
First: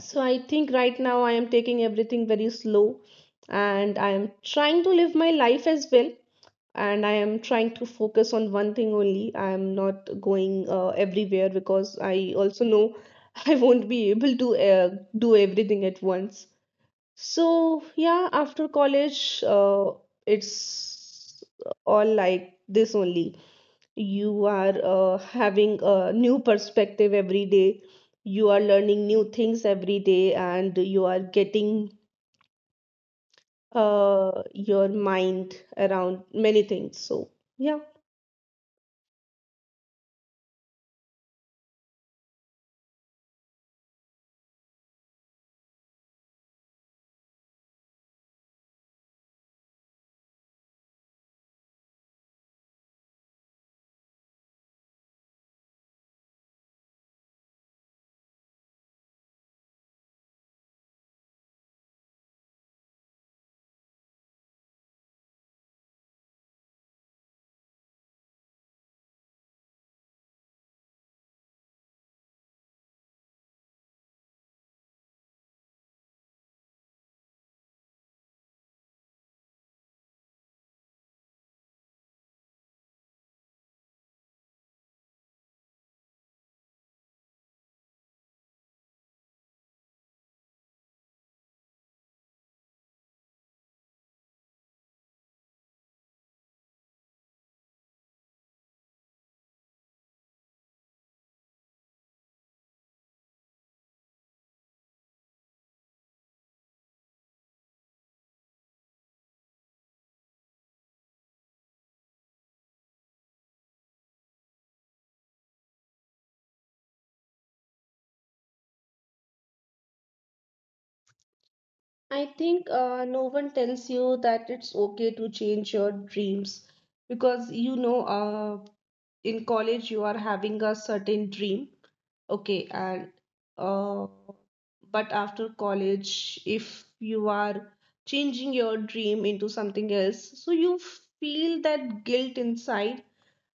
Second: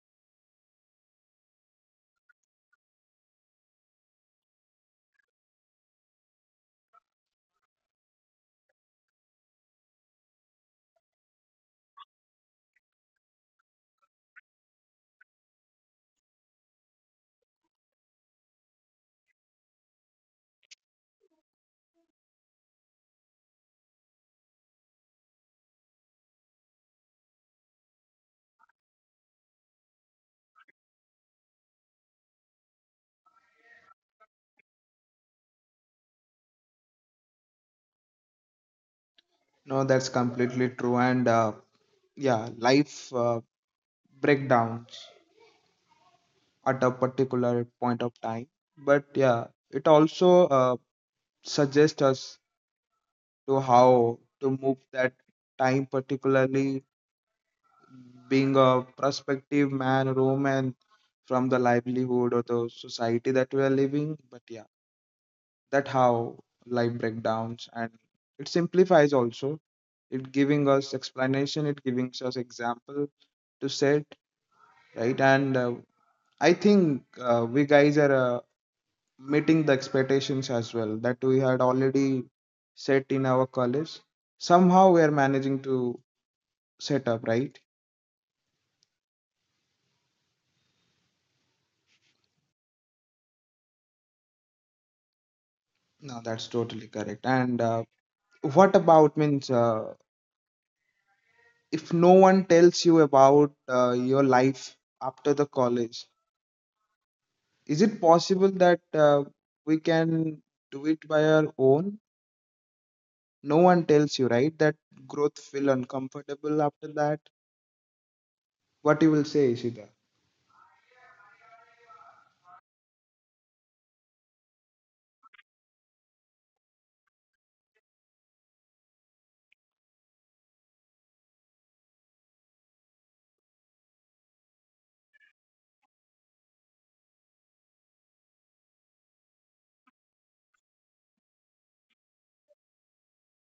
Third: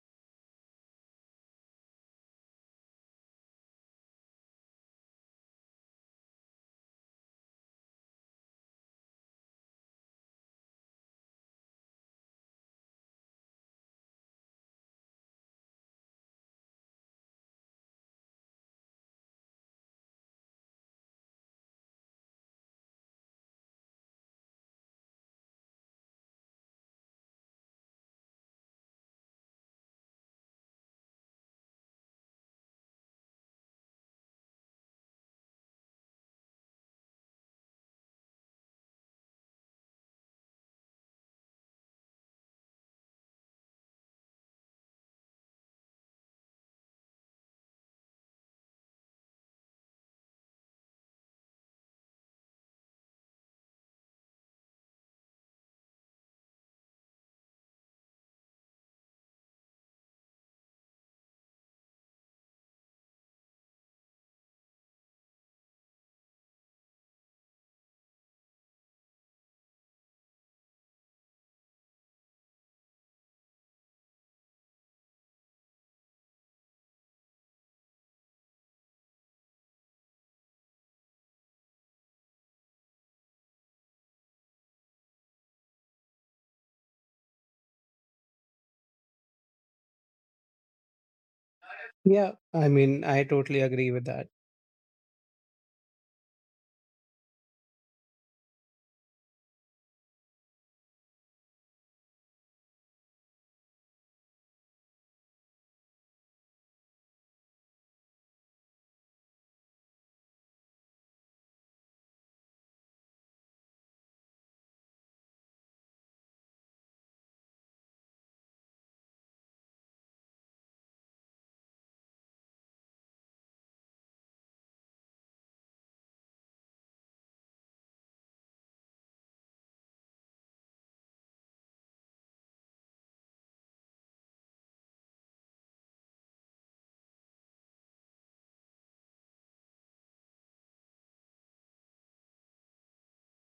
C: So I think right now I am taking everything very slow and I am trying to live my life as well. And I am trying to focus on one thing only. I am not going everywhere because I also know I won't be able to do everything at once. So, yeah, after college, it's all like this only. You are having a new perspective every day, you are learning new things every day, and you are getting your mind around many things. So yeah,
A: No, that's completely true. And yeah, life breakdowns at a particular point of time. But yeah, it also suggests us to how to move that time particularly, being a prospective man, woman from the livelihood or the society that we are living. But yeah, that how life breakdowns and it simplifies also. It giving us explanation. It giving us example to set right. And I think we guys are meeting the expectations as well that we had already set in our college. Somehow we are managing to set up right.
B: Yeah, I mean, I totally agree with that.
A: No, that's totally correct. And what about means, if no one tells you about your life after the college, is it possible that we can do it by our own? No one tells you right that growth feel uncomfortable after that. What you will say, Ishita?
C: I think no one tells you that it's okay to change your dreams, because you know, in college you are having a certain dream. Okay, and uh, but after college, if you are changing your dream into something else, so you feel that guilt inside.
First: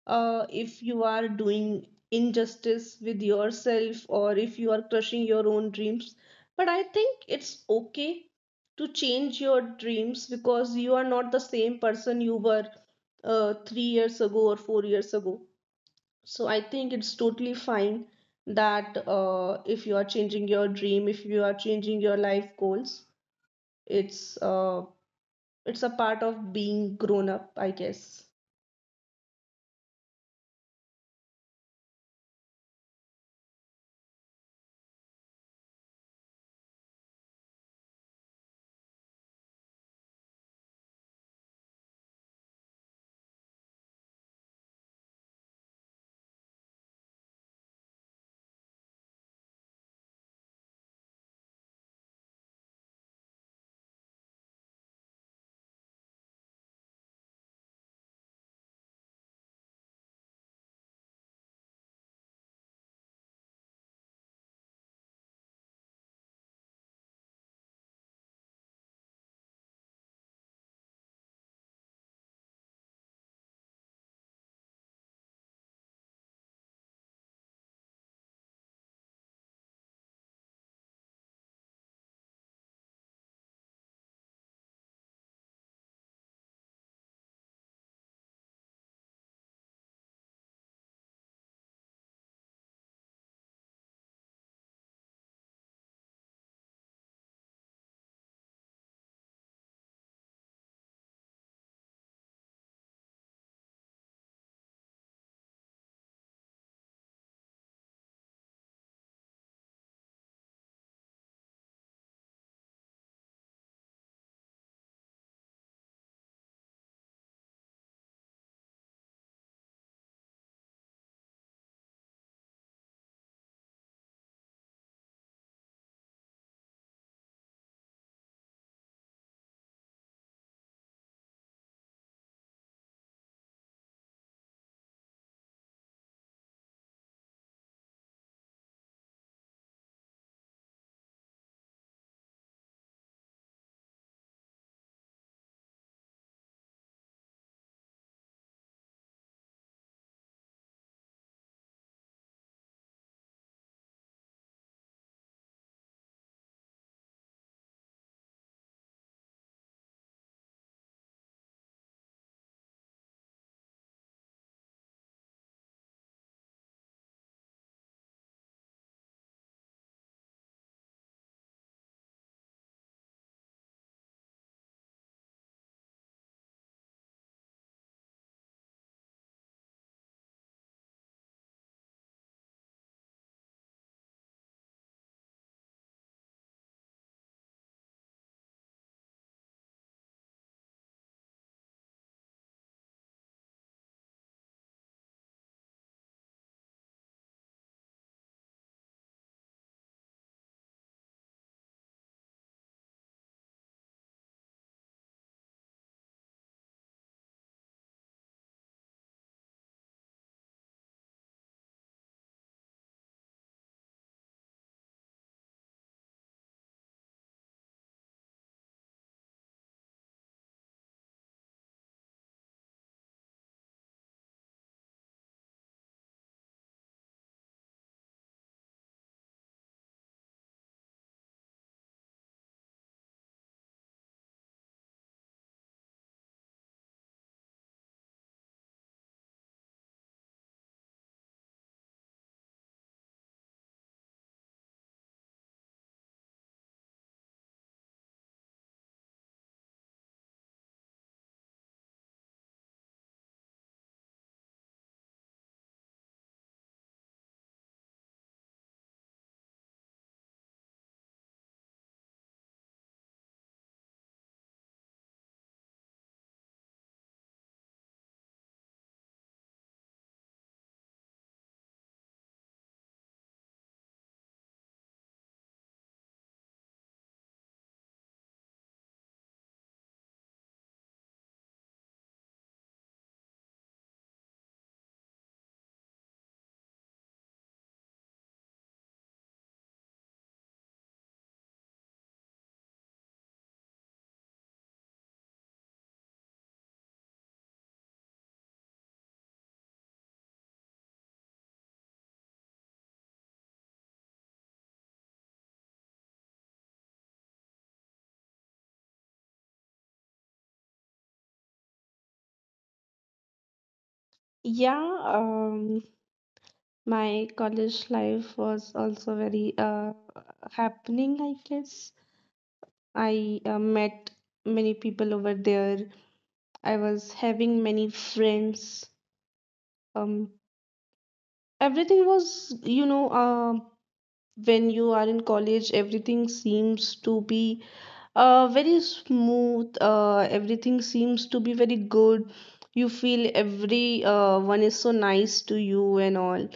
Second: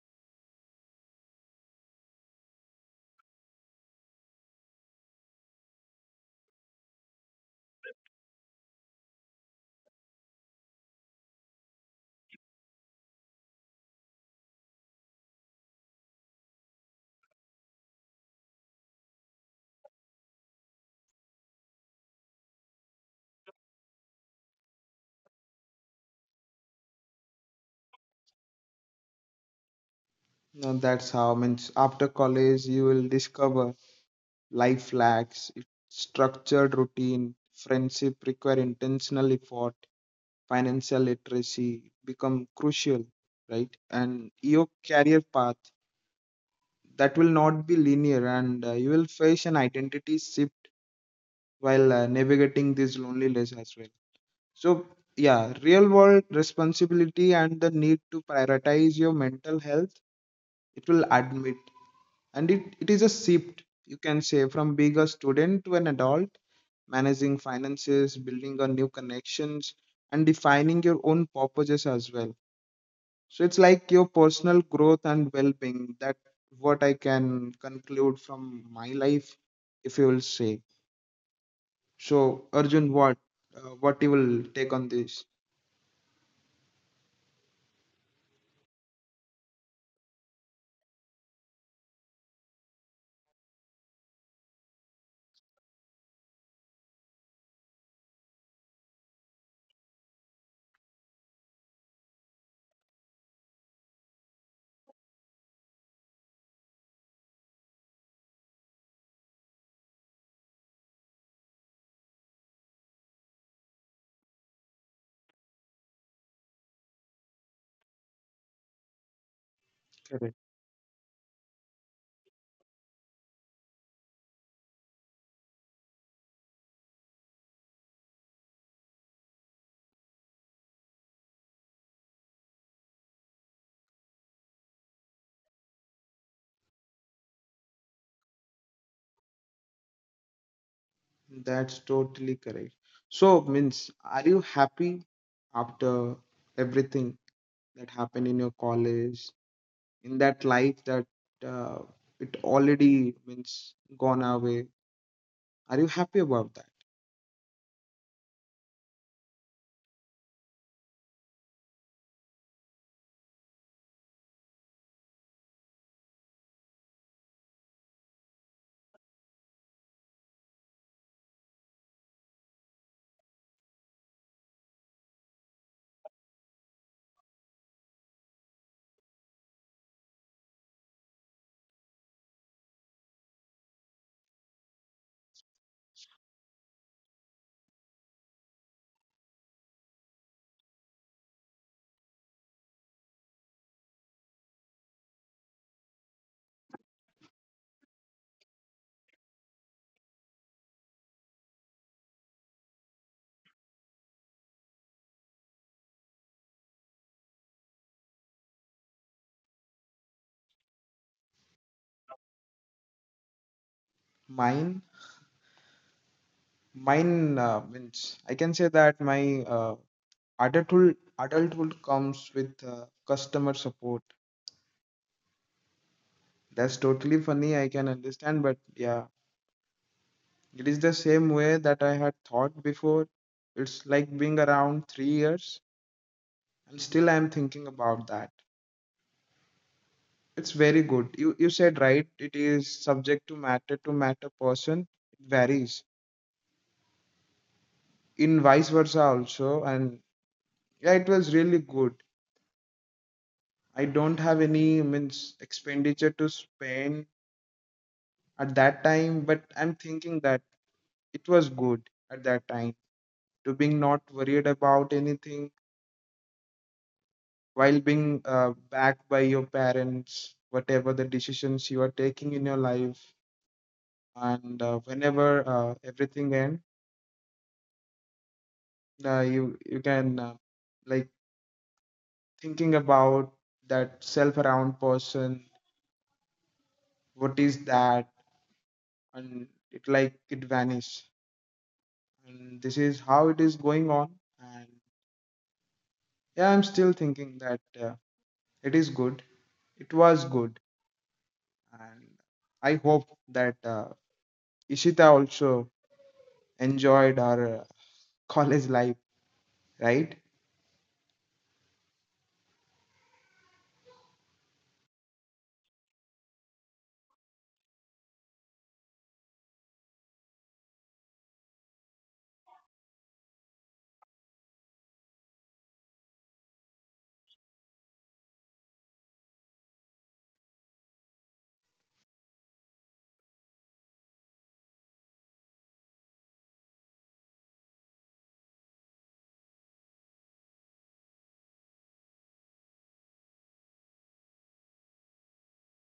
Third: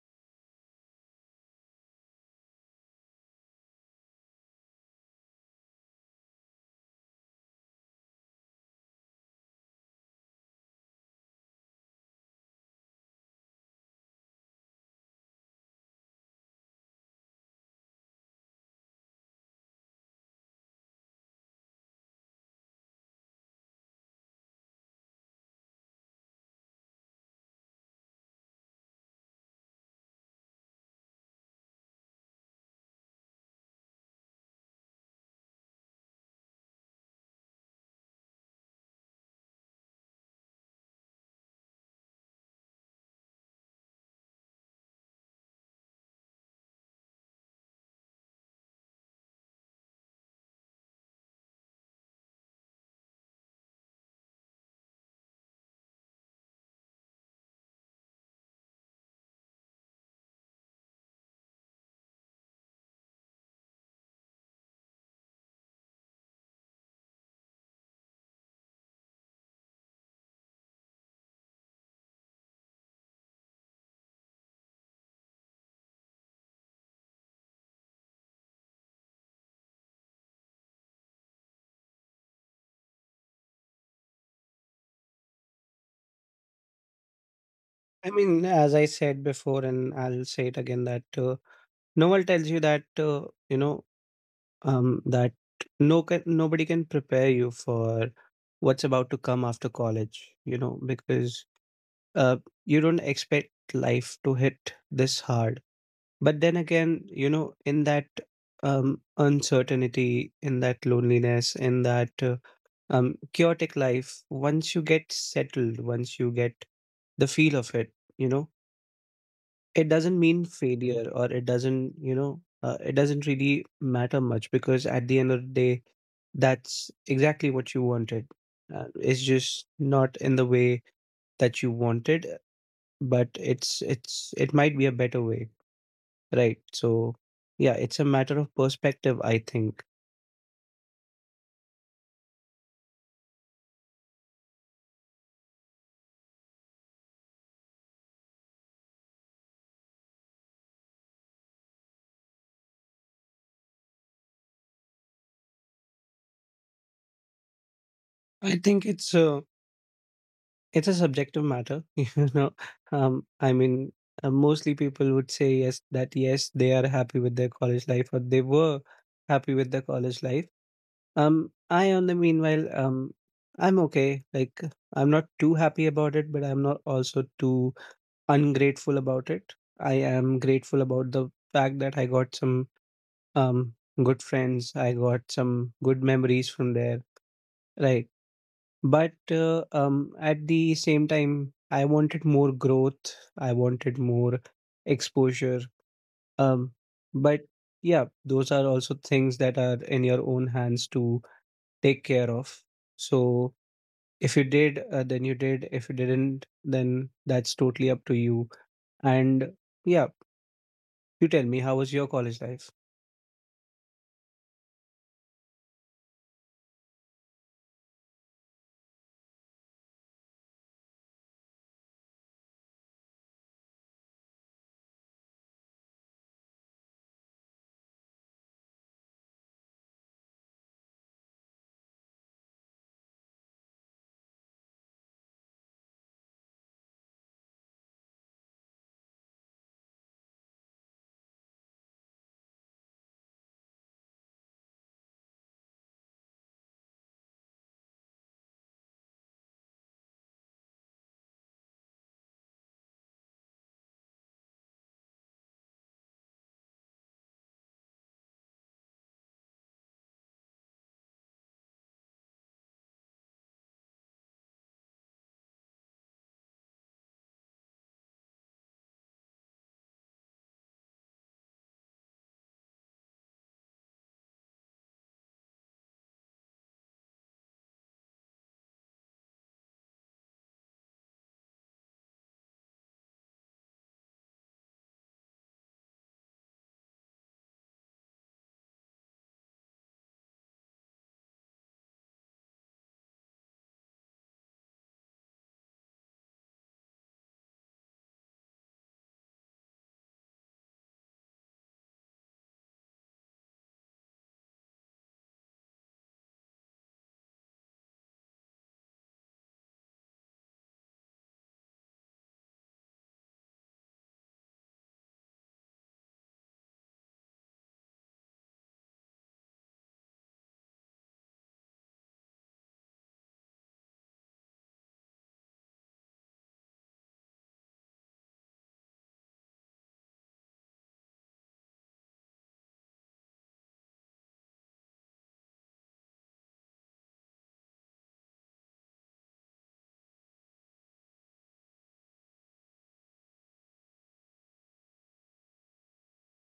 C: If you are doing injustice with yourself or if you are crushing your own dreams, but I think it's okay to change your dreams because you are not the same person you were 3 years ago or 4 years ago. So I think it's totally fine that if you are changing your dream, if you are changing your life goals, it's uh, it's a part of being grown up, I guess.
A: No, that's how means, after college you will discover life lacks its structured routine, friendship require intentional effort, financial literacy become crucial, right? And your career path, that will not be linear, and you will face an identity shift while navigating this loneliness as well. So yeah, real world responsibility and the need to prioritize your mental health, it will admit. And it is a shift you can say, from being a student to an adult, managing finances, building on new connections, and defining your own purposes as well. So it's like your personal growth and well-being. That what I can conclude from my life, if you will say. So Arjun, what you will take on this?
B: I mean, as I said before, and I'll say it again, that, no one tells you that, you know, that no can, nobody can prepare you for what's about to come after college. You know, because, uh, you don't expect life to hit this hard. But then again, you know, in that, uncertainty, in that loneliness, in that, chaotic life, once you get settled, once you get the feel of it, you know, it doesn't mean
A: Correct.
B: failure, or it doesn't, you know, it doesn't really matter much, because at the end of the day, that's exactly what you wanted. It's just not in the way that you wanted, but it's it might be a better way, right? So yeah, it's a matter of perspective, I think.
A: That's totally correct. So means, are you happy after everything that happened in your college, in that life that uh, it already means gone away? Are you happy about that?
B: I think it's a, it's a subjective matter. You know, I mean, mostly people would say yes, that yes, they are happy with their college life, or they were happy with their college life. I, on the meanwhile, I'm okay. Like, I'm not too happy about it, but I'm not also too ungrateful about it. I am grateful about the fact that I got some um good friends. I got some good memories from there, right? But at the same time, I wanted more growth. I wanted more exposure. Um, but yeah, those are also things that are in your own hands to take care of. So if you did, then you did. If you didn't, then that's totally up to you. And yeah, you tell me, how was your college life?
A: Mine, mine means I can say that my adulthood comes with customer support. That's totally funny. I can understand, but yeah, it is the same way that I had thought before. It's like being around 3 years, and still I am thinking about that. It's very good. You said right. It is subject to matter, to matter person. It varies in vice versa also. And yeah, it was really good. I don't have any means expenditure to spend at that time, but I'm thinking that it was good at that time, to being not worried about anything, while being backed by your parents, whatever the decisions you are taking in your life. And whenever everything end, you can, like, thinking about that self around person, what is that? And it, like, it vanish. And this is how it is going on. And yeah, I'm still thinking that it is good, it was good. And I hope that Ishita also enjoyed our college life, right?
C: Yeah, my college life was also very happening, I guess. I met many people over there. I was having many friends. Um, everything was, you know, when you are in college, everything seems to be very smooth, everything seems to be very good. You feel every one is so nice to you and all.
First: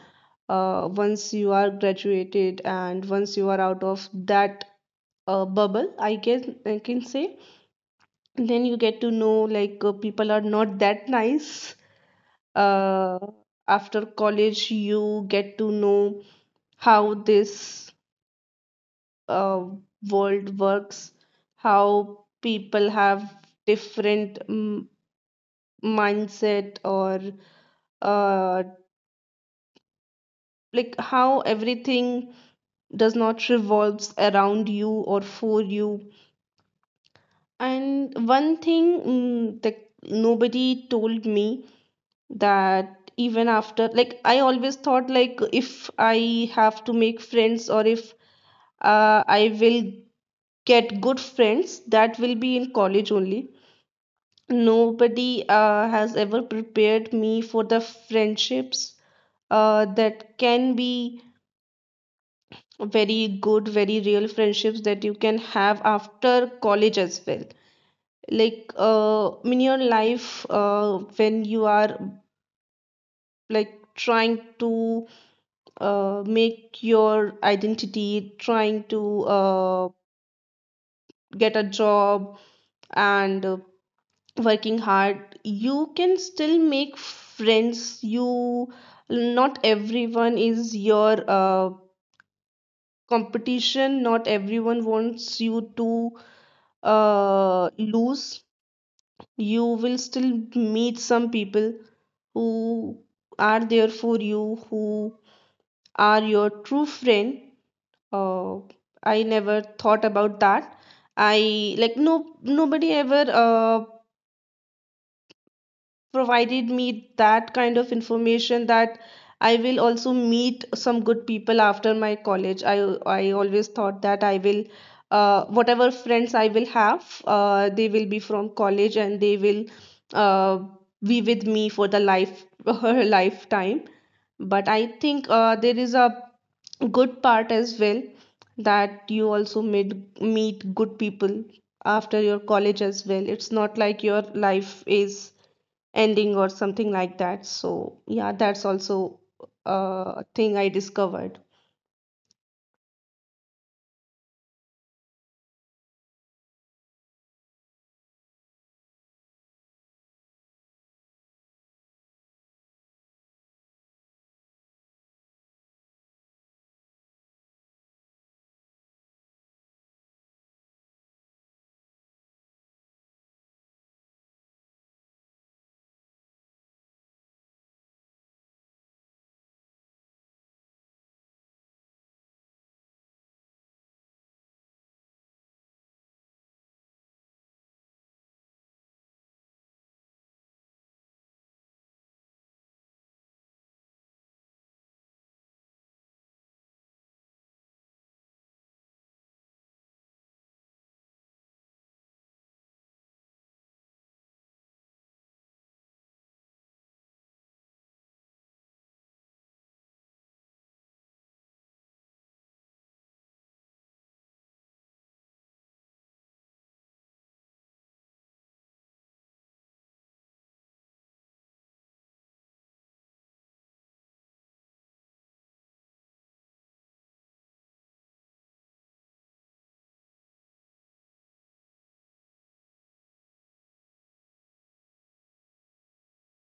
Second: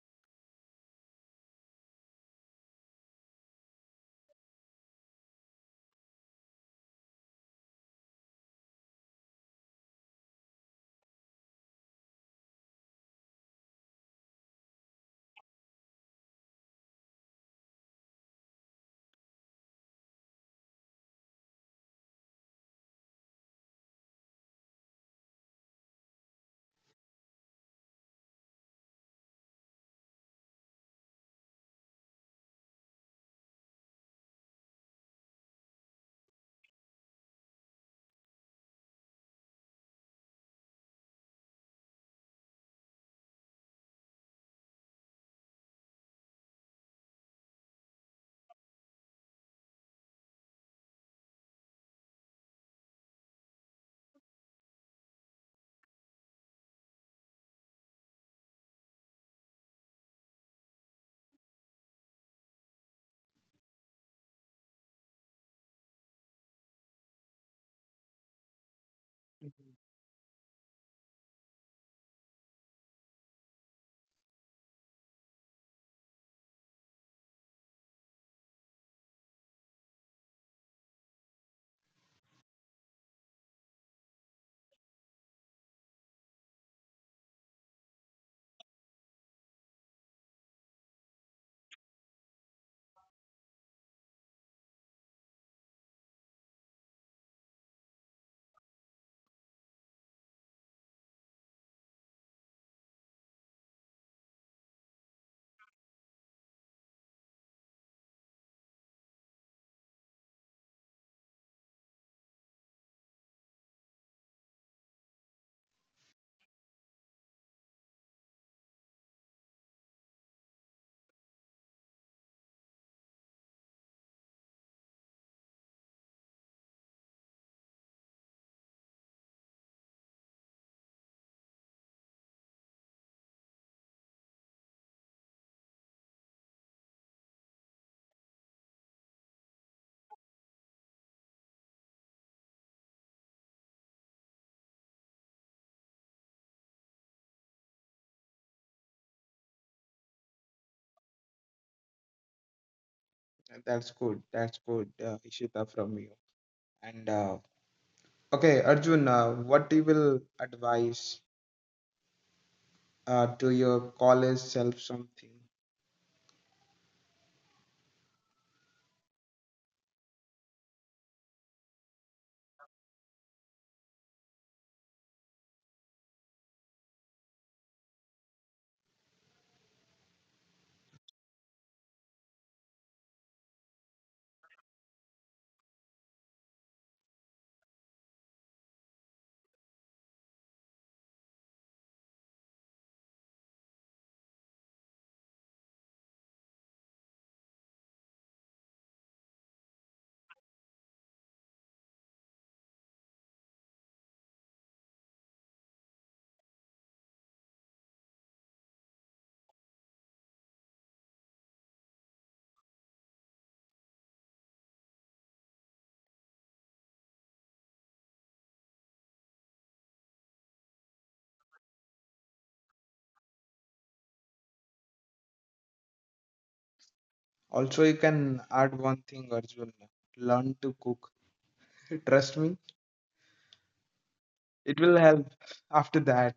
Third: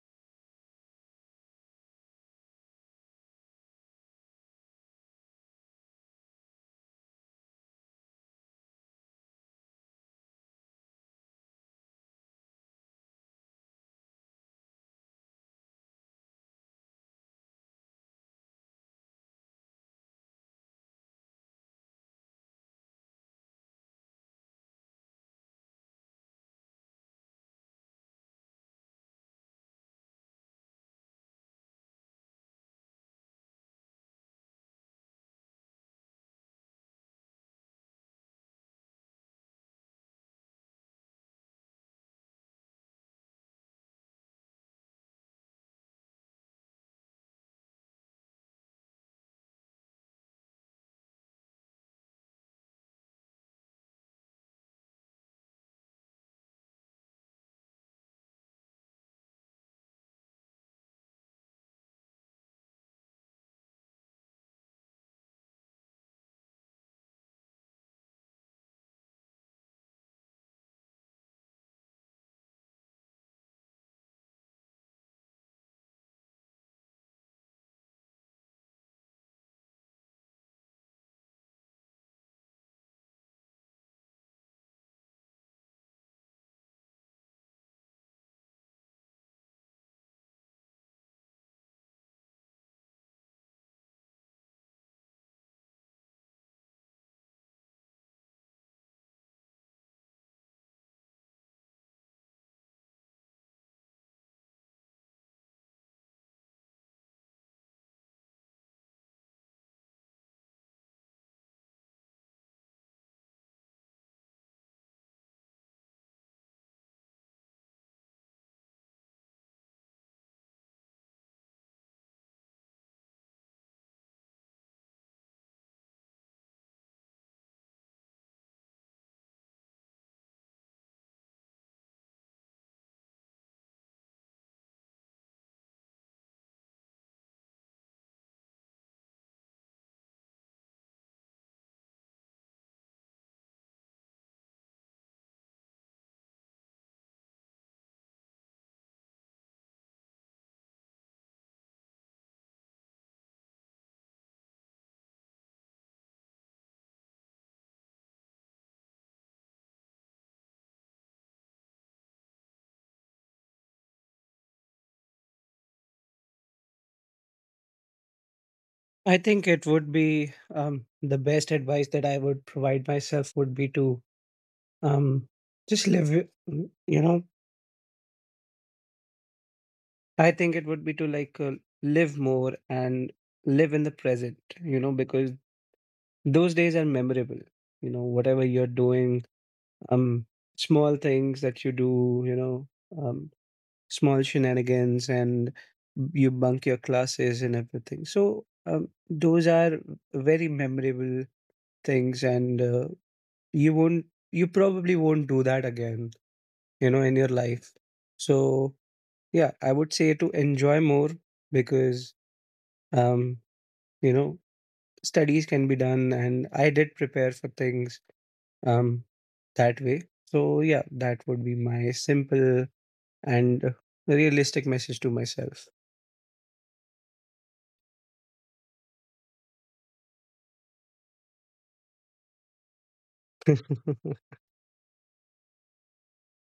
C: Once you are graduated and once you are out of that bubble, I guess I can say, then you get to know like people are not that nice. uh After college you get to know how this uh, world works, how people have different mindset, or uh, like how everything does not revolves around you or for you. And one thing, that nobody told me, that even after, like, I always thought like if I have to make friends or if I will get good friends that will be in college only. Nobody has ever prepared me for the friendships that can be very good, very real friendships that you can have after college as well. Like in your life, when you are like trying to make your identity, trying to get a job and working hard, you can still make friends. You, not everyone is your competition, not everyone wants you to lose. You will still meet some people who are there for you, who are your true friend. uh, I never thought about that. I like no Nobody ever provided me that kind of information, that I will also meet some good people after my college. I always thought that I will, whatever friends I will have, they will be from college and they will uh, be with me for the life lifetime. But I think there is a good part as well, that you also meet good people after your college as well. It's not like your life is ending or something like that. So, yeah, that's also a thing I discovered.
A: That's good. That's good, Ishita, from you. And okay, Arjun, what you will advise to your college self something?
B: I think it would be, the best advice that I would provide myself would be to, um, just live it, you know, I think it would be to like, live more, and live in the present, you know, because those days are memorable, you know, whatever you're doing, um, small things that you do, you know, um, small shenanigans, and you bunk your classes and everything. So those are very memorable things, and, you won't, you probably won't do that again, you know, in your life. So yeah, I would say to enjoy more, because, um, you know, studies can be done, and I did prepare for things, um, that way. So yeah, that would be my simple and realistic message to myself.
A: Also, you can add one thing, Arjun. Learn to cook. Trust me, it will help after that.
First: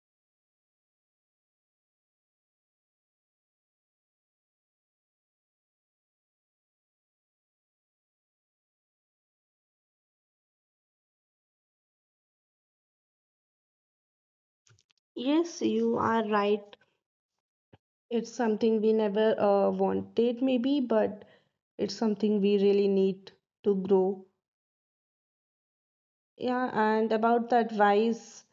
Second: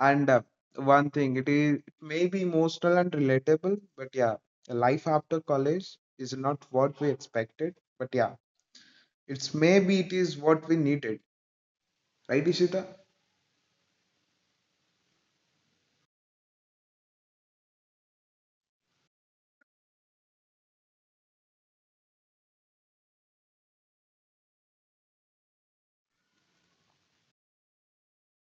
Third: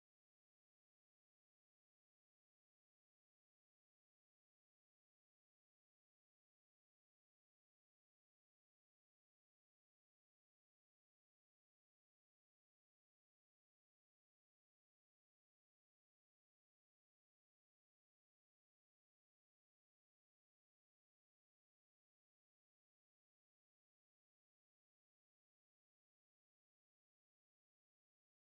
A: And one thing, it may be emotional and relatable, but yeah, life after college is not what we expected. But yeah, it's maybe it is what we needed, right, Ishita?
C: Yes, you are right. It's something we never wanted, maybe, but it's something we really need to grow. Yeah, and about the advice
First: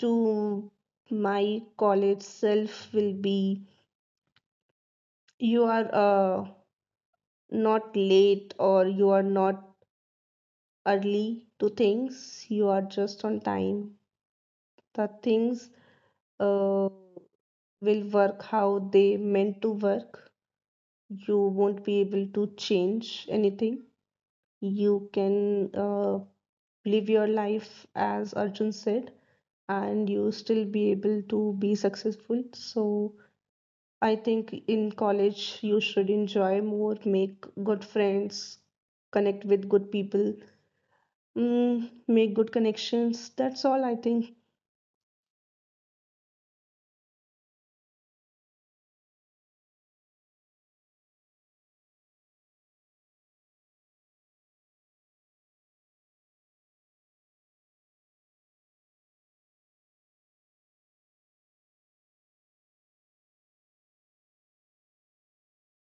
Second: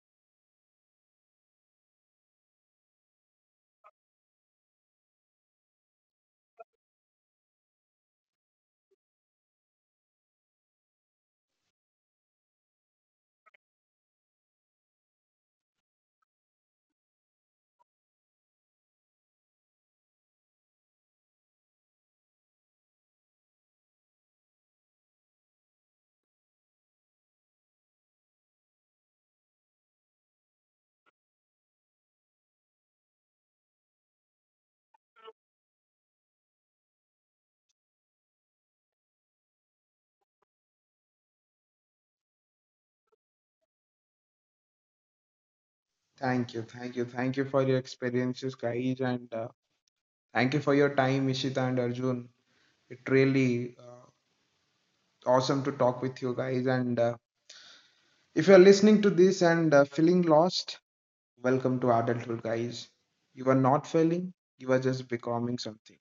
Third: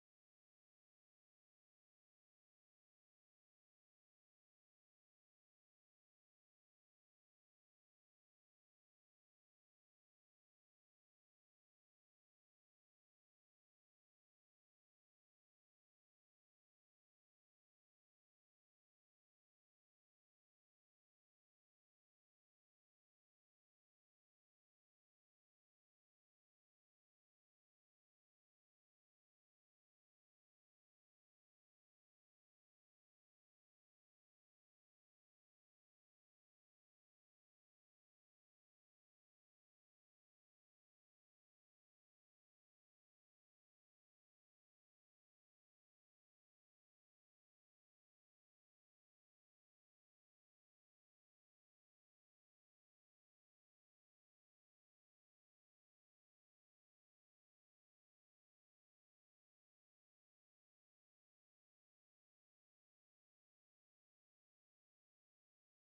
C: to my college self will be, you are not late or you are not early to things, you are just on time. The things uh, will work how they meant to work. You won't be able to change anything. You can live your life as Arjun said, and you still be able to be successful. So I think in college you should enjoy more, make good friends, connect with good people, make good connections. That's all I think.
A: Thank you, thank you, thank you for your experiences, guys, and thank you for your time, Ishita and Arjun. It really awesome to talk with you guys. And if you're listening to this and feeling lost, welcome to adulthood, guys. You are not failing; you are just becoming something.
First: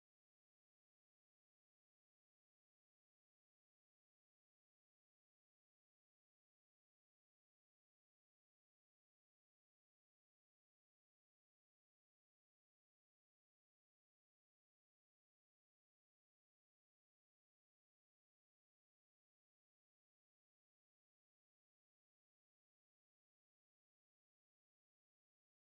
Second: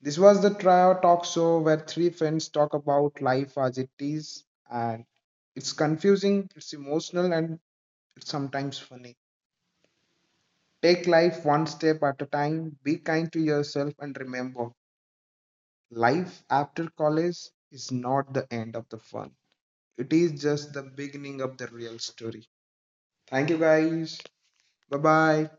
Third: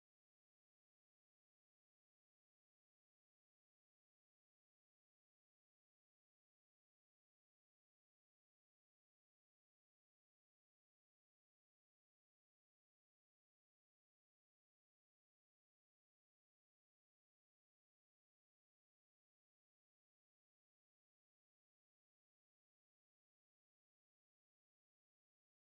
A: This was the Trio Talk Show where three friends talk about life as it is, and it's confusing, it's emotional, and it's sometimes funny. Take life one step at a time, be kind to yourself, and remember life after college is not the end of the fun. It is just the beginning of the real story. Thank you guys. Bye bye.